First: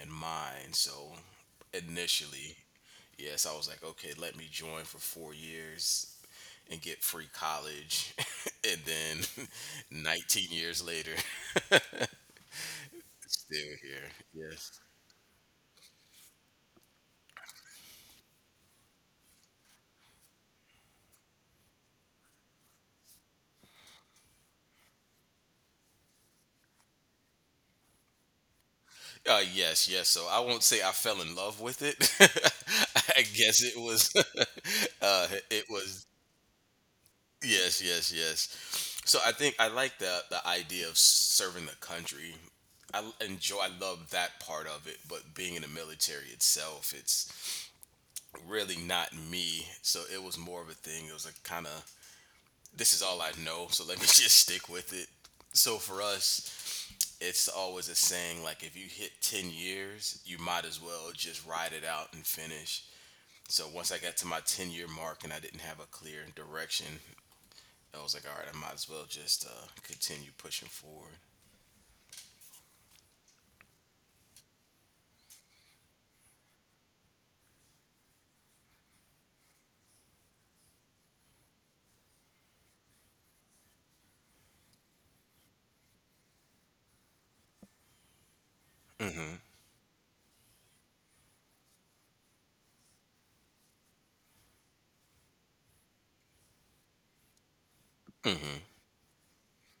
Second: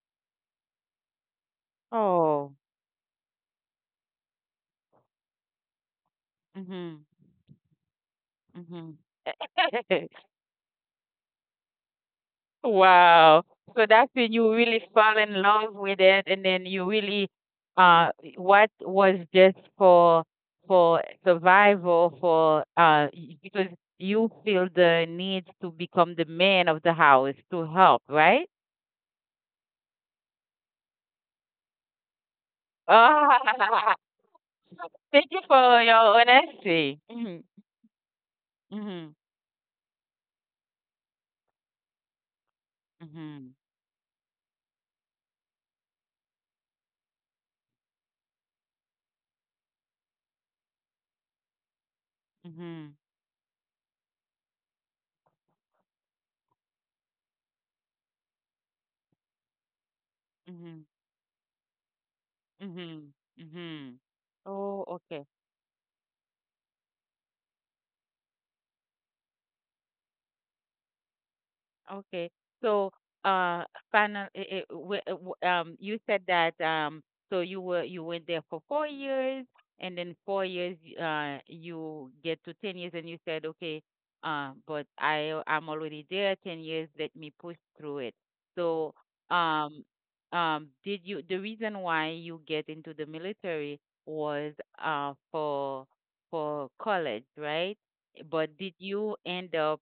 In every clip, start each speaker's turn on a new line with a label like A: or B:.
A: and mine. So
B: Oh.
A: initially, yes, I was like, okay, let me join for 4 years and
B: Hmm.
A: get free college, and
B: Hmm.
A: then 19 years later,
B: Wow.
A: still
B: So
A: here.
B: that's when you
A: Yes.
B: really fell in love with it and then you really uh what was just for survival for because you feel the need to become the man of the house to help, right?
A: Yes, yes. So I won't say I fell in love with it. I guess it was,
B: Thank you
A: it
B: for
A: was,
B: your honesty. Mhm.
A: yes, yes, yes. So
B: Mhm.
A: I think I like the idea of serving the country. Enjoy,
B: Mhm.
A: I love that part of it, but being in the military itself, it's really not me. So it was more of a thing. It was like kind of, this
B: Mhm.
A: is all I know, so let me just stick with it. So for us, it's always a saying like if you hit 10 years you might as
B: Mhm.
A: well just ride it out and finish.
B: Mhm.
A: So once I
B: Mhm.
A: got to my 10-year
B: Oh,
A: mark and
B: okay.
A: I didn't have a clear direction, I was like, all right, I might as well just continue pushing forward.
B: Okay. So, uh, final, it, uh, you said that so you went there for 4 years, and then 4 years, you get to 10 years, and you said, okay, but I'm already there 10 years. Let me push through it. So,
A: hmm
B: um, did you the reason why you get into the military was for college, right? But did you end up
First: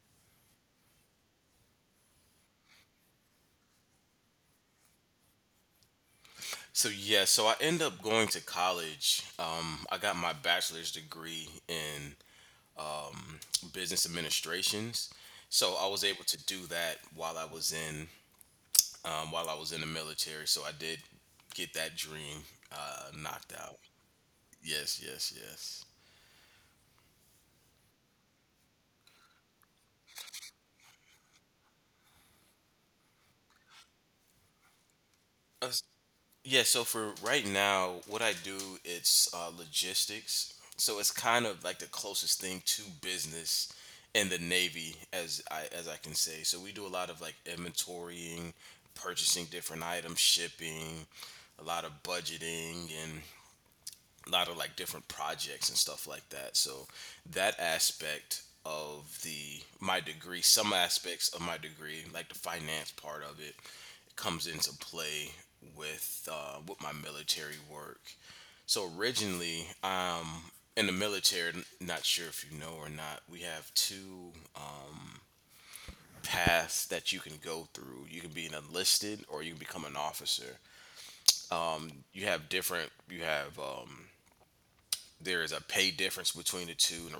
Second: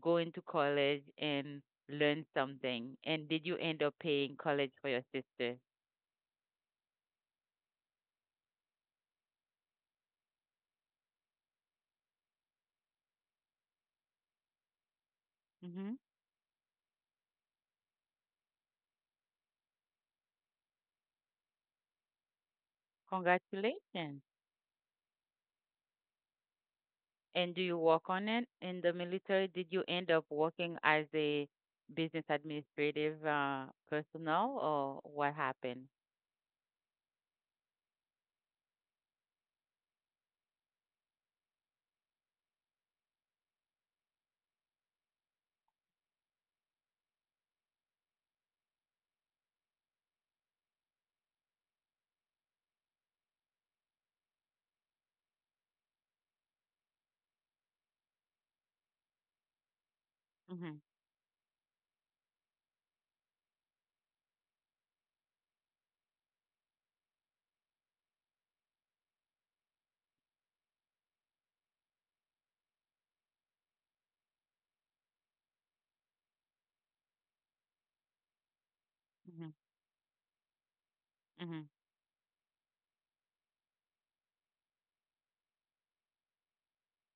B: go into college and learn something? And did you end up paying college for your sister?
A: so yeah, so I end up going to college. I got my bachelor's degree in business administrations, so I
B: Hmm.
A: was able to do that while I was in, while I was in the military. So I did get that dream knocked out.
B: Congratulations.
A: Yes, yes, yes.
B: And do you work on it in the military? Did you end up working as a business administrative personnel, or what
A: Uh, s-
B: happened?
A: yeah, so for right now, what I do, it's logistics. So it's kind of like the closest thing to business in the Navy as I can say. So we do a lot of like inventorying, purchasing different items, shipping, a lot of budgeting and a lot of like different projects and stuff like that. So that aspect of the my degree, some
B: Mhm.
A: aspects of my degree, like the finance part of it, comes into play with my military work. So originally, in the military, not sure if you know or not, we have two paths that you can go through. You can be an enlisted or you
B: Mhm.
A: can become an officer.
B: Mhm.
A: You have different. You have there is a pay difference between the two and a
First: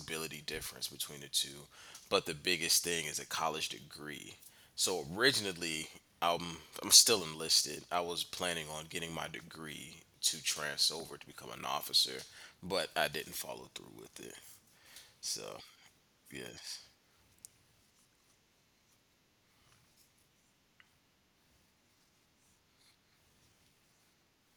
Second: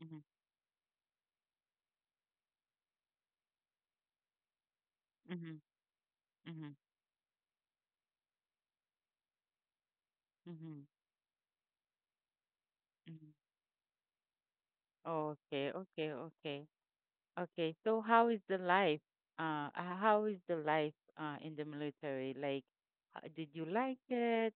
B: Mhm.
A: difference between the two. But the biggest thing is a college degree. So
B: Mhm.
A: originally, I'm,
B: Mhm.
A: I'm still enlisted. I was planning on getting my degree to
B: Mhm.
A: trans over to become an officer, but I
B: Mhm.
A: didn't follow through with it. So,
B: Okay, okay, okay.
A: yes,
B: Okay, so how is the life? How is the life in the military? Like, did you like it?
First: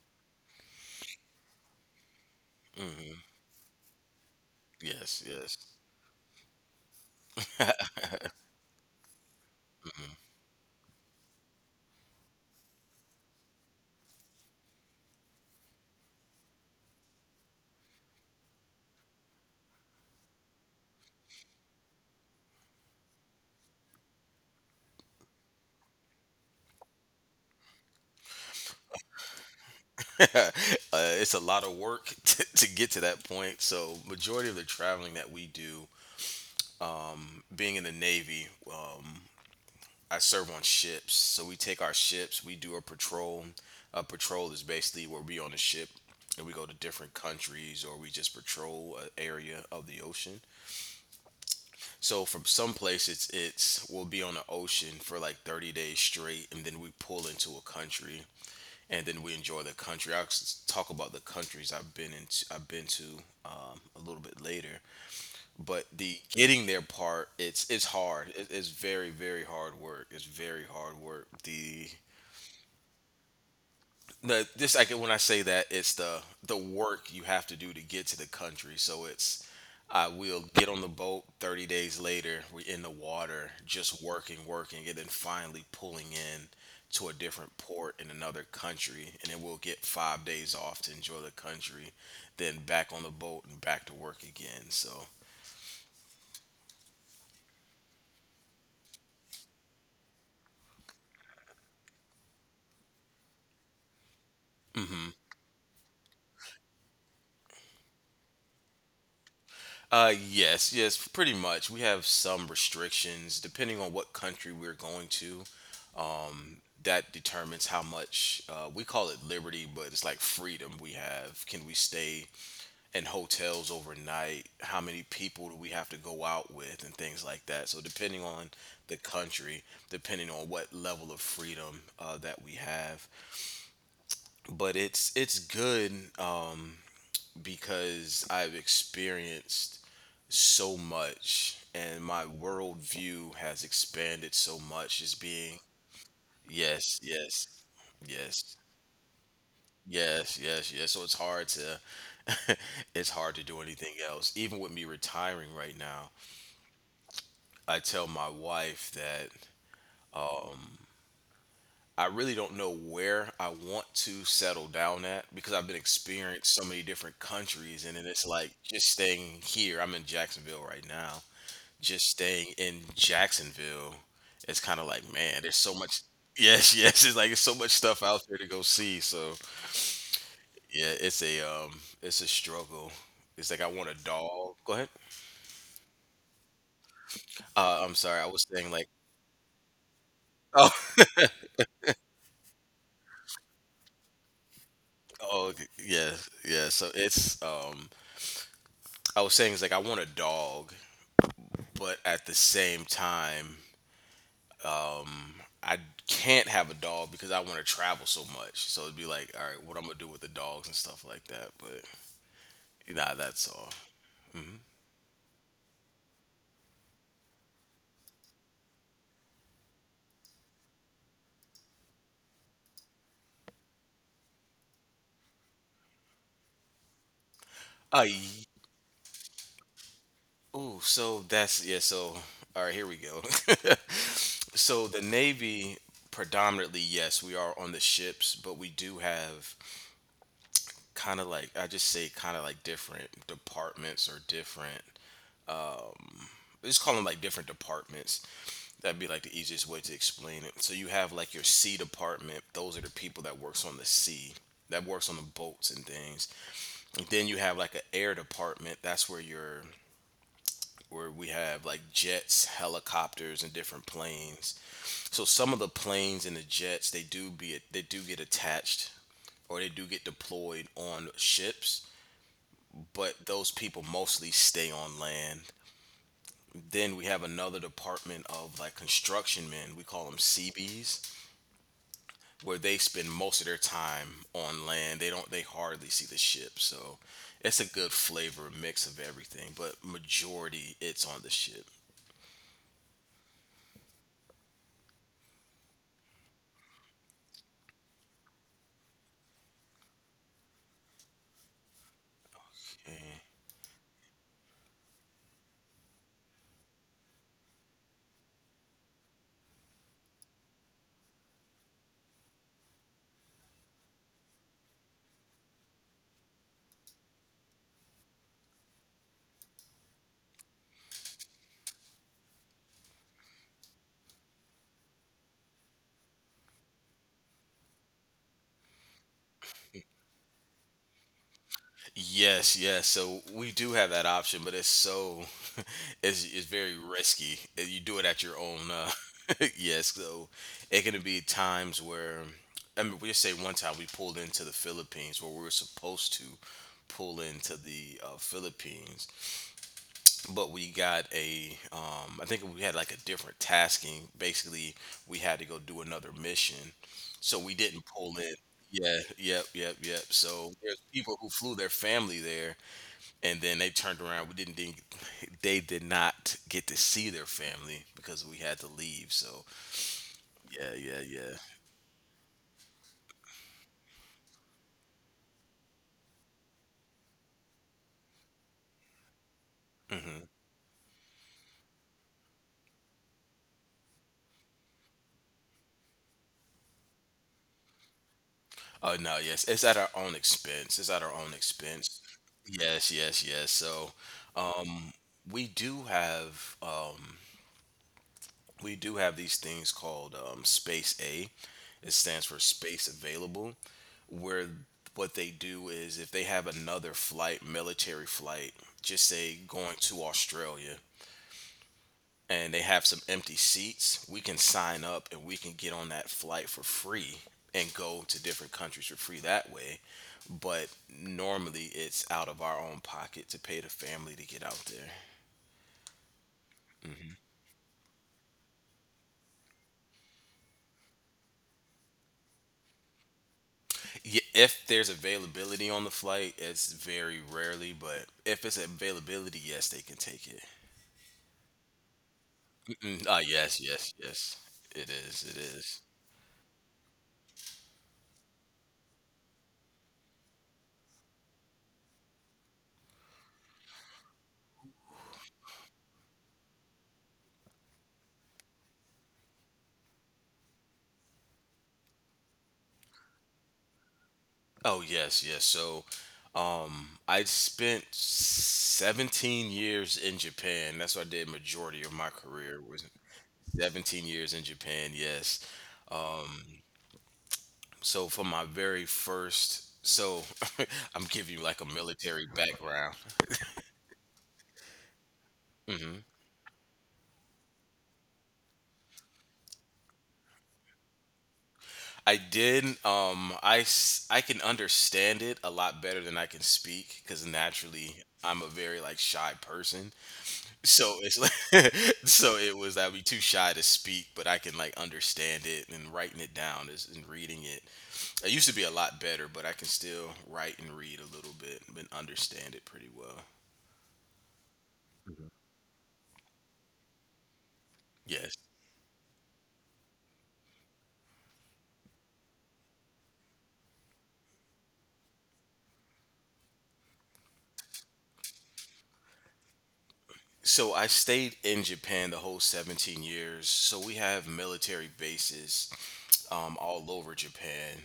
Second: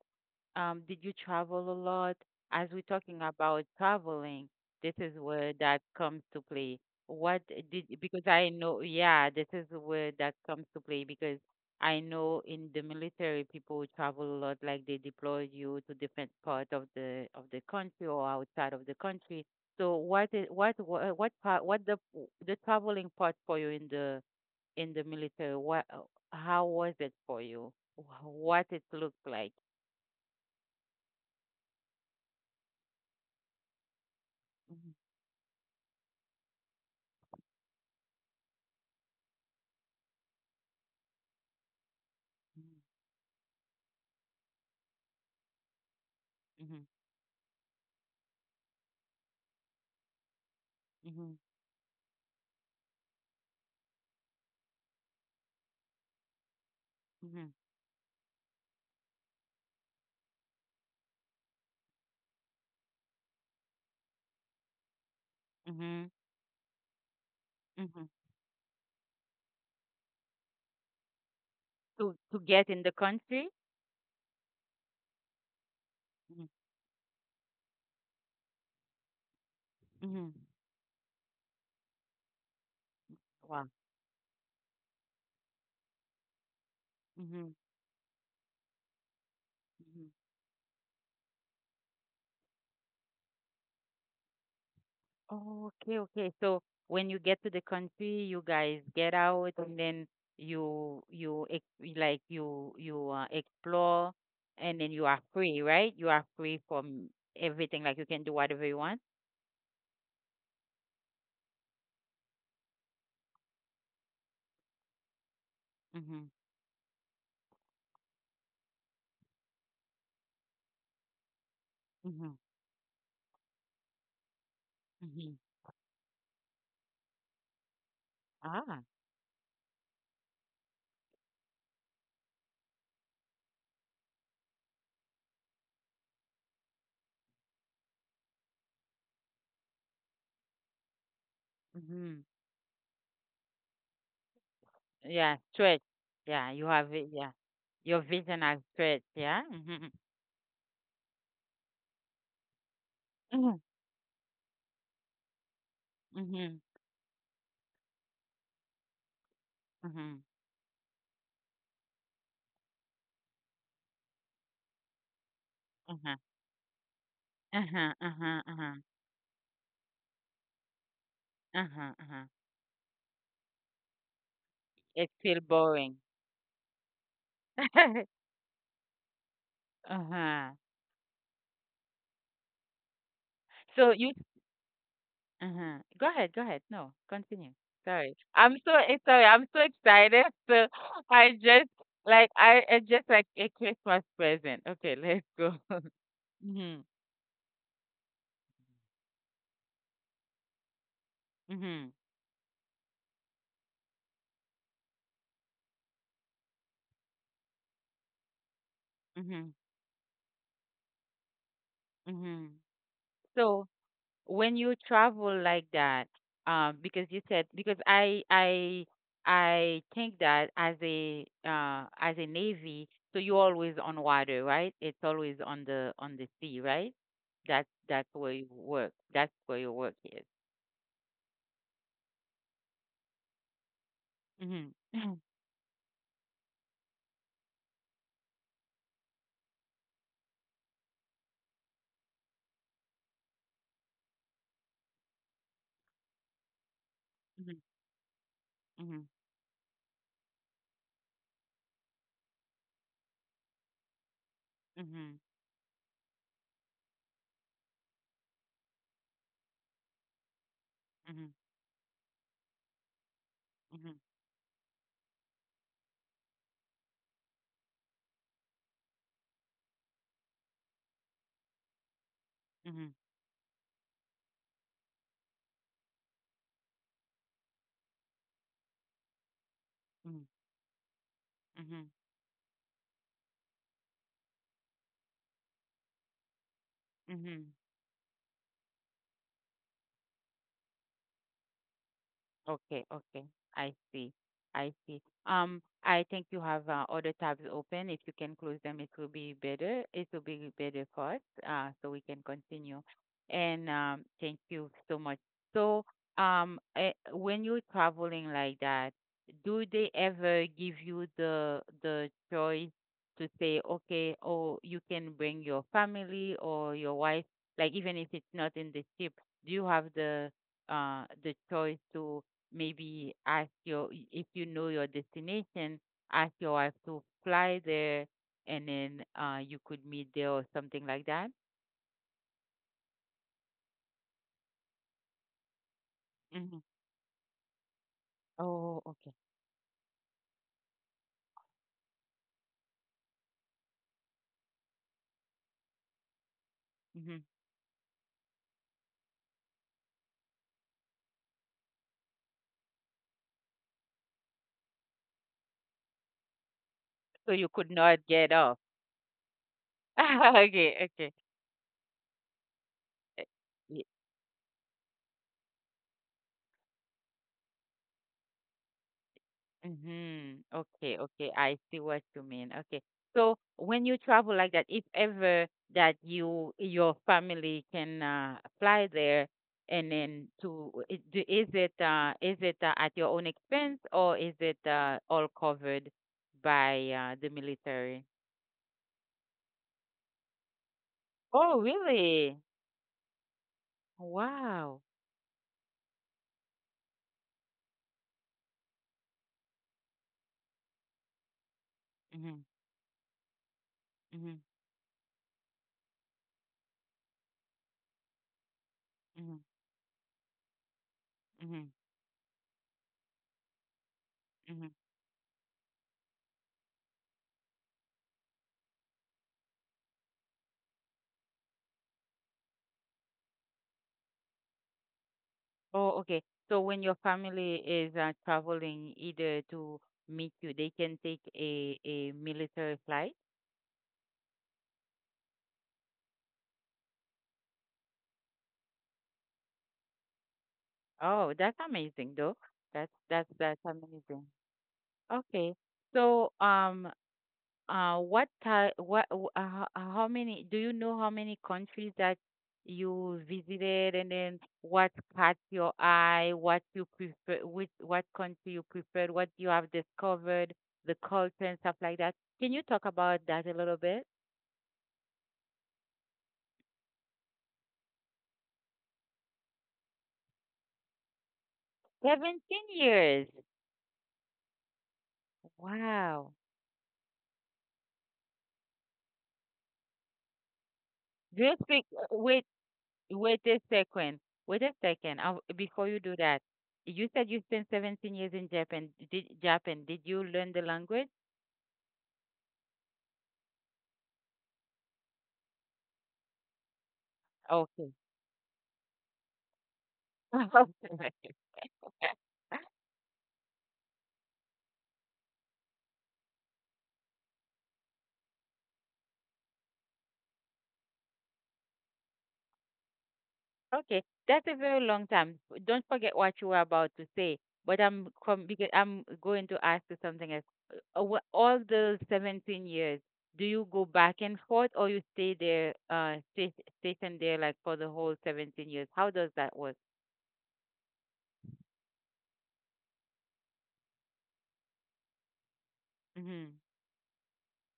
B: Did you travel a lot? As we're talking about traveling, this is
A: yes,
B: where
A: yes.
B: that comes to play. Because I know, yeah, this is where that comes to play because I know in the military people travel a lot, like they deploy you to different part of the country or outside of the country. So what is what wha- what part what the traveling part for you in the military? What How was it for you? What it looked like?
A: uh, it's a lot of work to get to that point. So, majority of the
B: Mm-hmm.
A: traveling that we do, being in the Navy, um, I serve on ships. So we take our ships, we do a patrol. A patrol is basically where we on a ship and we go to
B: Mm-hmm.
A: different countries or we just patrol an area of the ocean.
B: Mm-hmm.
A: So from some place it's we'll be on the ocean for like 30 days straight and then we pull into a country and then we enjoy the country. Talk about the countries I've been to, a little bit later. But
B: Mm-hmm.
A: the getting there part, it's
B: Mm-hmm.
A: hard. It's very very hard work. It's very hard work.
B: To get in the country?
A: The just like when I say that, it's the work you have to do to get to the country. So it's, I
B: Mm-hmm.
A: will get on the boat. 30 days later, we're in the water,
B: Wow.
A: just working, working, and then finally pulling in to a
B: Mm-hmm.
A: different port in another country, and then we'll get 5 days off to enjoy the country, then back on the boat and back to work again. So.
B: Oh, okay, okay. So when you get to the country, you guys get out and then you ex like you explore and then you are free, right? You are free from everything. Like you can do whatever you want.
A: Yes, yes, pretty much. We have some restrictions depending on what country we're going to,
B: Mm-hmm.
A: that determines how much, we call it liberty, but it's like freedom we have. Can we stay
B: Mm-hmm.
A: in hotels overnight? How many
B: Mm-hmm.
A: people do we have to go out with, and things like that? So, depending on
B: Ah.
A: the country, depending on what level of freedom that we have, but it's good, um, because I've experienced so much and
B: Mm-hmm.
A: my worldview has expanded so much as
B: Yeah,
A: being,
B: stretch. Yeah, you have
A: yes,
B: it. Yeah,
A: yes,
B: your vision
A: yes.
B: has stretched. Yeah. Mm-hmm.
A: Yes, yes, yes. So it's hard to it's hard to do anything else. Even with me retiring right now,
B: Mm-hmm.
A: I tell my wife that
B: Mm-hmm.
A: I really don't know where I want to settle down at because I've been
B: Mm-hmm. Uh-huh.
A: experienced so many different countries and
B: Uh-huh.
A: then it's
B: Uh-huh.
A: like
B: Uh-huh.
A: just staying here. I'm in Jacksonville right now.
B: Uh-huh.
A: Just
B: Uh-huh.
A: staying in Jacksonville, it's kind of like,
B: It's
A: man,
B: still
A: there's so
B: boring.
A: much. Yes, yes. It's like it's so much stuff out there to go see. So
B: Uh-huh.
A: yeah, it's a, it's a struggle. It's like I want
B: So
A: a
B: you
A: dog. Go ahead.
B: Uh-huh. Go ahead, go ahead. No, continue.
A: I'm
B: Sorry.
A: sorry. I was
B: I'm
A: saying
B: so
A: like,
B: sorry, I'm so excited. So
A: oh,
B: I just like I it's just like a Christmas present. Okay, let's
A: oh,
B: go.
A: okay, yeah, yeah.
B: Mm-hmm.
A: So it's, I was saying it's like I want a dog,
B: Mm-hmm.
A: but at the same time, um, I can't have a dog because I want to travel so much. So it'd be like, all
B: Mm-hmm.
A: right, what I'm gonna do with the dogs and stuff like that. But
B: Mm-hmm.
A: nah, that's all.
B: So when you travel like that, because you said because I think that as a navy, so you're always on water, right? It's always on the sea, right? that's
A: Uh,
B: that's where you work. That's where your work is.
A: Ooh, so that's, yeah. So all right, here we go.
B: Mhm.
A: So the Navy, predominantly, yes, we are on the ships, but we do have kind of like, different departments or different. Let's call them like different
B: Mhm.
A: departments. That'd be
B: Mhm.
A: like the easiest way to explain it. So you have like your sea department. Those are the people that works on the sea, that works on the
B: Mhm.
A: boats and things. And then you have like an air department. That's where your, where we
B: Mhm.
A: have like jets, helicopters, and different
B: Mhm.
A: planes. So some of the planes and the jets, they do get attached or they do get deployed on ships,
B: Mhm.
A: but those people mostly stay on land. Then we have another department of like construction men. We call them
B: Mhm.
A: CBs,
B: Mhm. Mhm.
A: where they spend most of their time on land. They don't They hardly see the ship. So
B: Mhm.
A: it's a good flavor mix of everything, but majority it's on the ship.
B: Okay, okay. I see. I see. I think you have other tabs open. If you can close them, it will be better. It will be better for us, so we can continue.
A: Mhm.
B: And thank you so much. So, when you're traveling like that, do they ever give you the choice to say, okay, oh, you can bring your family or your wife, like even if it's not in the ship, do you have the choice to Maybe if you know your destination, ask your wife to fly there and then you could meet there or something like that.
A: Yes, yes. So we do have that option, but it's so it's
B: Hmm.
A: very risky. You do it at your own.
B: Oh, okay.
A: Yes, so it can be times where, I mean, we just say one time we pulled into the Philippines where we were supposed to pull
B: Hmm.
A: into the Philippines, but we got a, I think we had like a different tasking. Basically, we had to go do another mission,
B: So
A: so
B: you
A: we
B: could
A: didn't
B: not
A: pull in.
B: get off.
A: Yeah, yep, yep, yep. So there's
B: Okay,
A: people who flew their family there, and then they
B: okay.
A: turned around. We didn't They did not get to see their family because we had to leave. So
B: Mm-hmm.
A: yeah, yeah,
B: Okay, okay.
A: yeah.
B: I see what you mean. Okay. So when you travel like that, if ever that your family can fly there and then is it at your own expense or is it all covered by the military?
A: Oh no, yes, it's at our own expense. It's at our own
B: Oh,
A: expense.
B: really?
A: Yes, yes, yes. So
B: Wow.
A: we do have, we do have these things called, Space A. It stands for
B: Mm-hmm.
A: Space Available,
B: Mm-hmm.
A: where what they do is if they have another flight, military flight, just say
B: Mm-hmm.
A: going to Australia,
B: Mm-hmm.
A: and they have some empty seats, we can sign up and we can get on that flight for free and go to different countries for free that way. But normally it's out of our own pocket to pay the family to get out there.
B: Oh, okay. So when your family is traveling either to meet you, they can take a military flight.
A: If there's availability on the flight, it's very rarely, but if it's availability, yes, they can take it.
B: Oh, that's amazing though. That's
A: Mm, ah,
B: that's that's
A: yes, yes,
B: amazing.
A: yes. It is. It
B: Okay.
A: is.
B: So what type what w- ho- how many do you know how many countries that you visited and then what caught your eye, what country you preferred, what you have discovered, the culture and stuff like that. Can you talk about that a little bit?
A: Oh yes, yes. So, I spent 17 years in Japan. That's what I did majority of my career
B: 17
A: was
B: years.
A: 17 years in Japan. Yes.
B: Wow.
A: Um, so for my very first, so I'm giving you
B: Do
A: like
B: you
A: a
B: speak?
A: military
B: Wait,
A: background.
B: wait a second. Wait a second. Before you do that, you said you spent 17 years in Japan. Did Japan? Did you learn the language?
A: I did. I can understand it a lot better than I can speak because naturally
B: Okay.
A: I'm a very like shy person. So it's like, so it was I'd be too shy to speak, but I can like understand it and writing it down is and reading it. I used to be a lot better, but I can still write and read a little bit and understand it pretty well.
B: Okay, that's a very long time. Don't forget what you were about to say. But
A: Yes.
B: because I'm going to ask you something else. All the 17 years, do you go back and forth or you stay stationed there like for the whole 17 years? How does that work?
A: So I stayed in Japan the whole 17 years. So we have military bases
B: Hmm.
A: all over Japan,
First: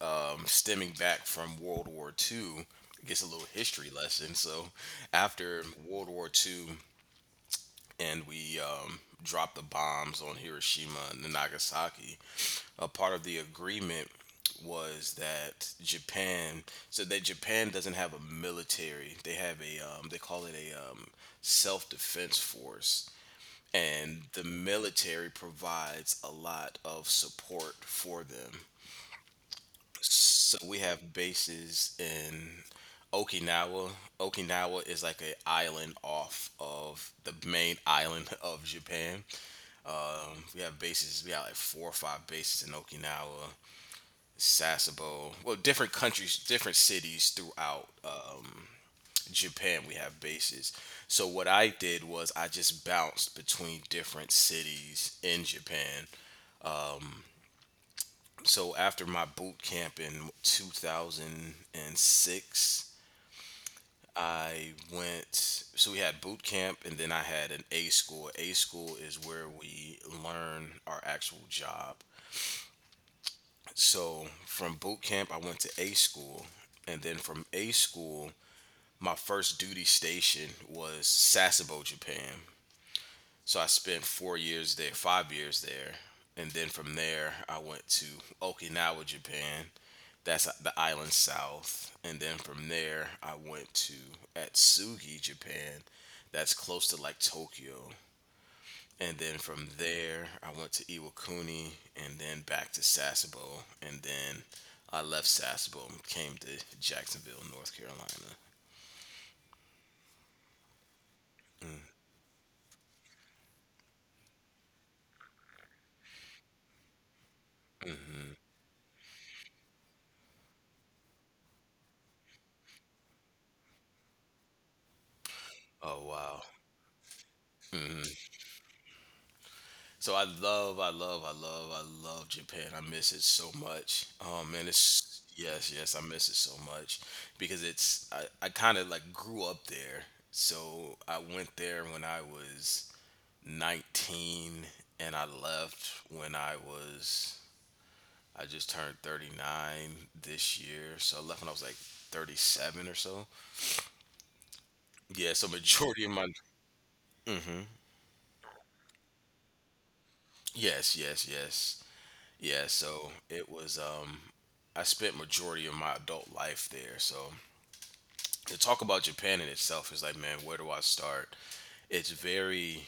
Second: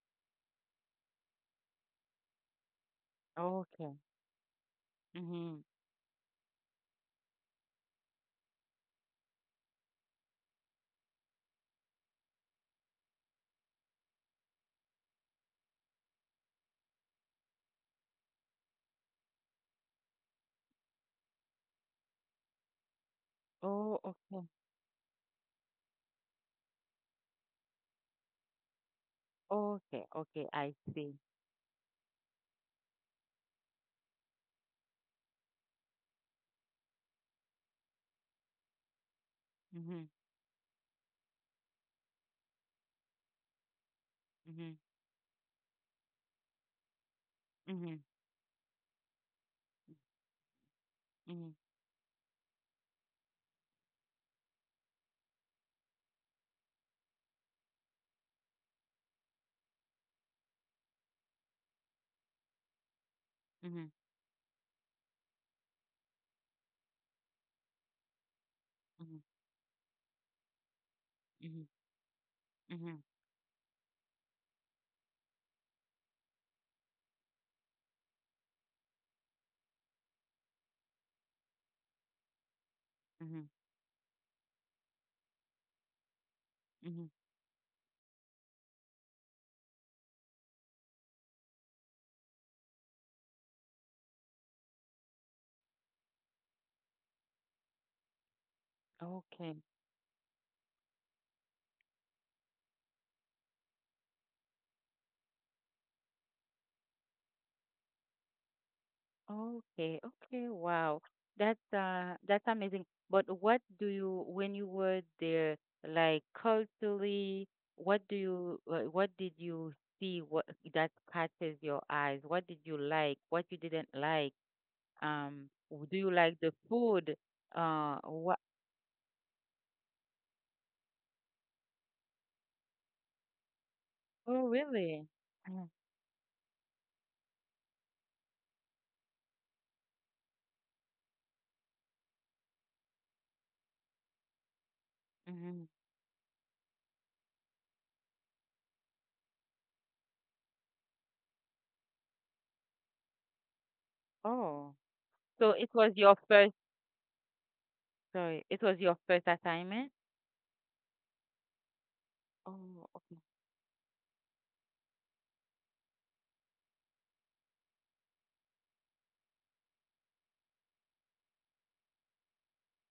A: stemming back from World War Two. I guess a little history
B: Okay.
A: lesson. So
B: Hmm.
A: after World War Two, and we dropped the bombs on Hiroshima and Nagasaki, a part of the agreement was that Japan, so that Japan doesn't have a military. They have they call it a self defense force.
B: Oh,
A: And the
B: okay.
A: military provides a lot of support for them.
B: Okay. Okay.
A: So
B: I
A: we have
B: see.
A: bases in Okinawa. Okinawa is like an island off of the main island of Japan.
B: Hmm.
A: We have bases. We have like four or five bases in Okinawa,
B: Hmm.
A: Sasebo. Well, different countries, different cities throughout
B: Hmm.
A: Japan. We have bases. So what
B: Hmm.
A: I did was I just bounced between different cities in Japan. So after my boot camp in 2006.
B: Hmm.
A: I went, so we had boot camp and then I had an A school. A school
B: Hmm.
A: is where we learn our actual
B: Hmm.
A: job.
B: Hmm.
A: So from boot camp, I went to A school, and then from A school, my first duty station was Sasebo, Japan.
B: Hmm.
A: So I spent 4 years there, 5 years there, and then from
B: Hmm.
A: there, I went to Okinawa, Japan. That's the island south, and then from there, I went to Atsugi, Japan. That's close to like Tokyo, and then
B: Okay.
A: from there, I went to Iwakuni and then back to Sasebo. And then I left Sasebo and came to Jacksonville, North Carolina.
B: Okay, okay, wow. That's amazing. But what do you when you were there, like culturally, what did you see what that catches your eyes? What did you like? What you didn't like? Do
A: Oh,
B: you like
A: wow.
B: the food? What?
A: So I love, I love, I love, I love Japan. I miss it so much.
B: Oh,
A: Oh, man,
B: really?
A: it's,
B: Mm.
A: yes, yes, I miss it so much because it's, I kind of like grew up there. So I went there when I was 19 and I
B: Mm-hmm.
A: left when I was I just turned 39 this year, so I left when I was like 37 or so.
B: Oh,
A: Yeah,
B: so
A: so
B: it was
A: majority
B: your
A: of my
B: first, sorry, it was your first assignment?
A: yes, yes, yes. Yeah,
B: Oh.
A: so it was I spent majority of my adult life there. So to talk about Japan in itself is like, man, where do I start? It's very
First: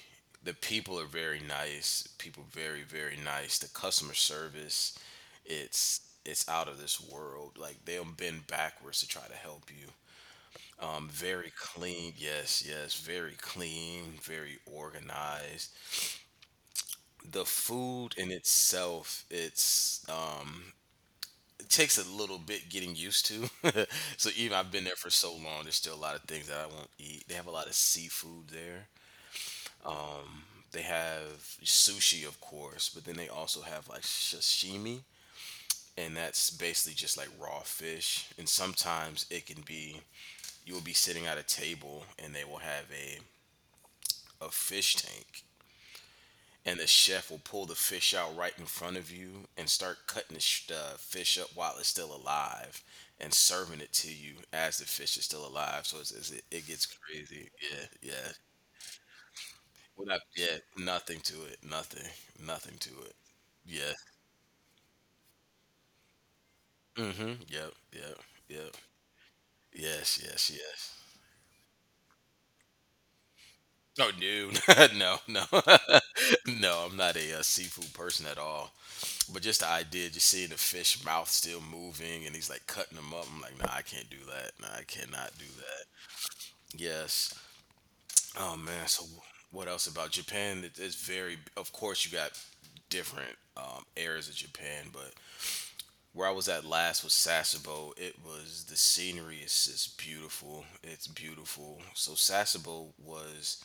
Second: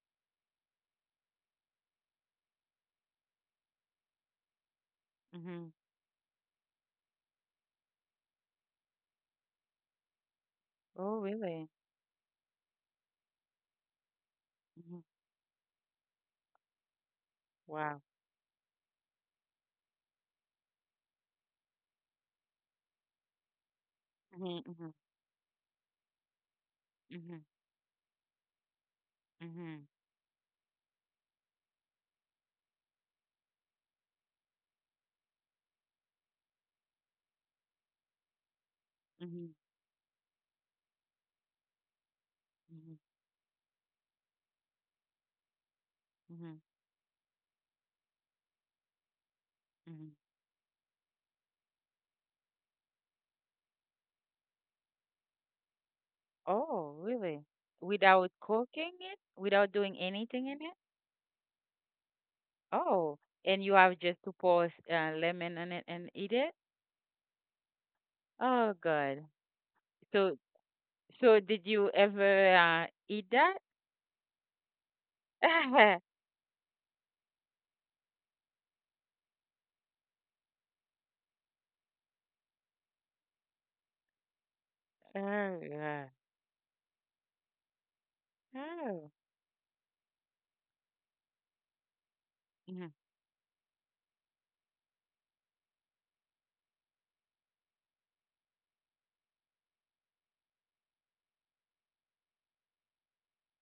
A: the people are very nice. People very, very nice. The customer service,
B: Mm-hmm.
A: it's out of this world. Like they'll bend backwards to try to help you. I'm
B: Oh,
A: very
B: really?
A: clean. Yes, yes, very clean, very
B: Hmm.
A: organized. The
B: Wow.
A: food in itself, it's it takes a little bit getting used to. So even I've
B: Mm-hmm.
A: been
B: Mm-hmm.
A: there for so long, there's still a lot of things that I won't eat. They
B: Mhm.
A: have a lot of seafood there.
B: Mhm.
A: They have sushi, of course, but then they also have like sashimi, and that's basically just like raw fish. And sometimes it
B: Mhm.
A: can be you will be sitting at a table and they will have
B: Mhm.
A: a fish tank
B: Mhm.
A: and the chef will pull the fish out right in front of you and start
B: Mhm.
A: cutting the fish up while it's still alive and serving it to you as the fish is still alive. So it gets
B: Oh, really?
A: crazy. Yeah, yeah.
B: Without cooking it? Without doing
A: Without,
B: anything
A: yeah,
B: in it?
A: nothing to it. Nothing. Nothing to it.
B: Oh, and you
A: Yeah.
B: have just to pour lemon on it and eat it?
A: Mm-hmm. Yep. Yep.
B: Oh,
A: Yep.
B: God.
A: Yes.
B: So,
A: Yes. Yes.
B: did you ever eat that?
A: Oh, no, no, no, no! I'm not a, seafood person at all. But just the idea, just seeing the fish mouth still moving and he's like cutting them up. I'm like, nah, I can't do that. Nah, I cannot do
B: Oh, yeah.
A: that. Yes. Oh man. So
B: Oh.
A: what else about Japan? It's very. Of course, you got
B: Mhm.
A: different areas of Japan, but where I was at last was Sasebo. It was the scenery is just beautiful. It's beautiful. So Sasebo was.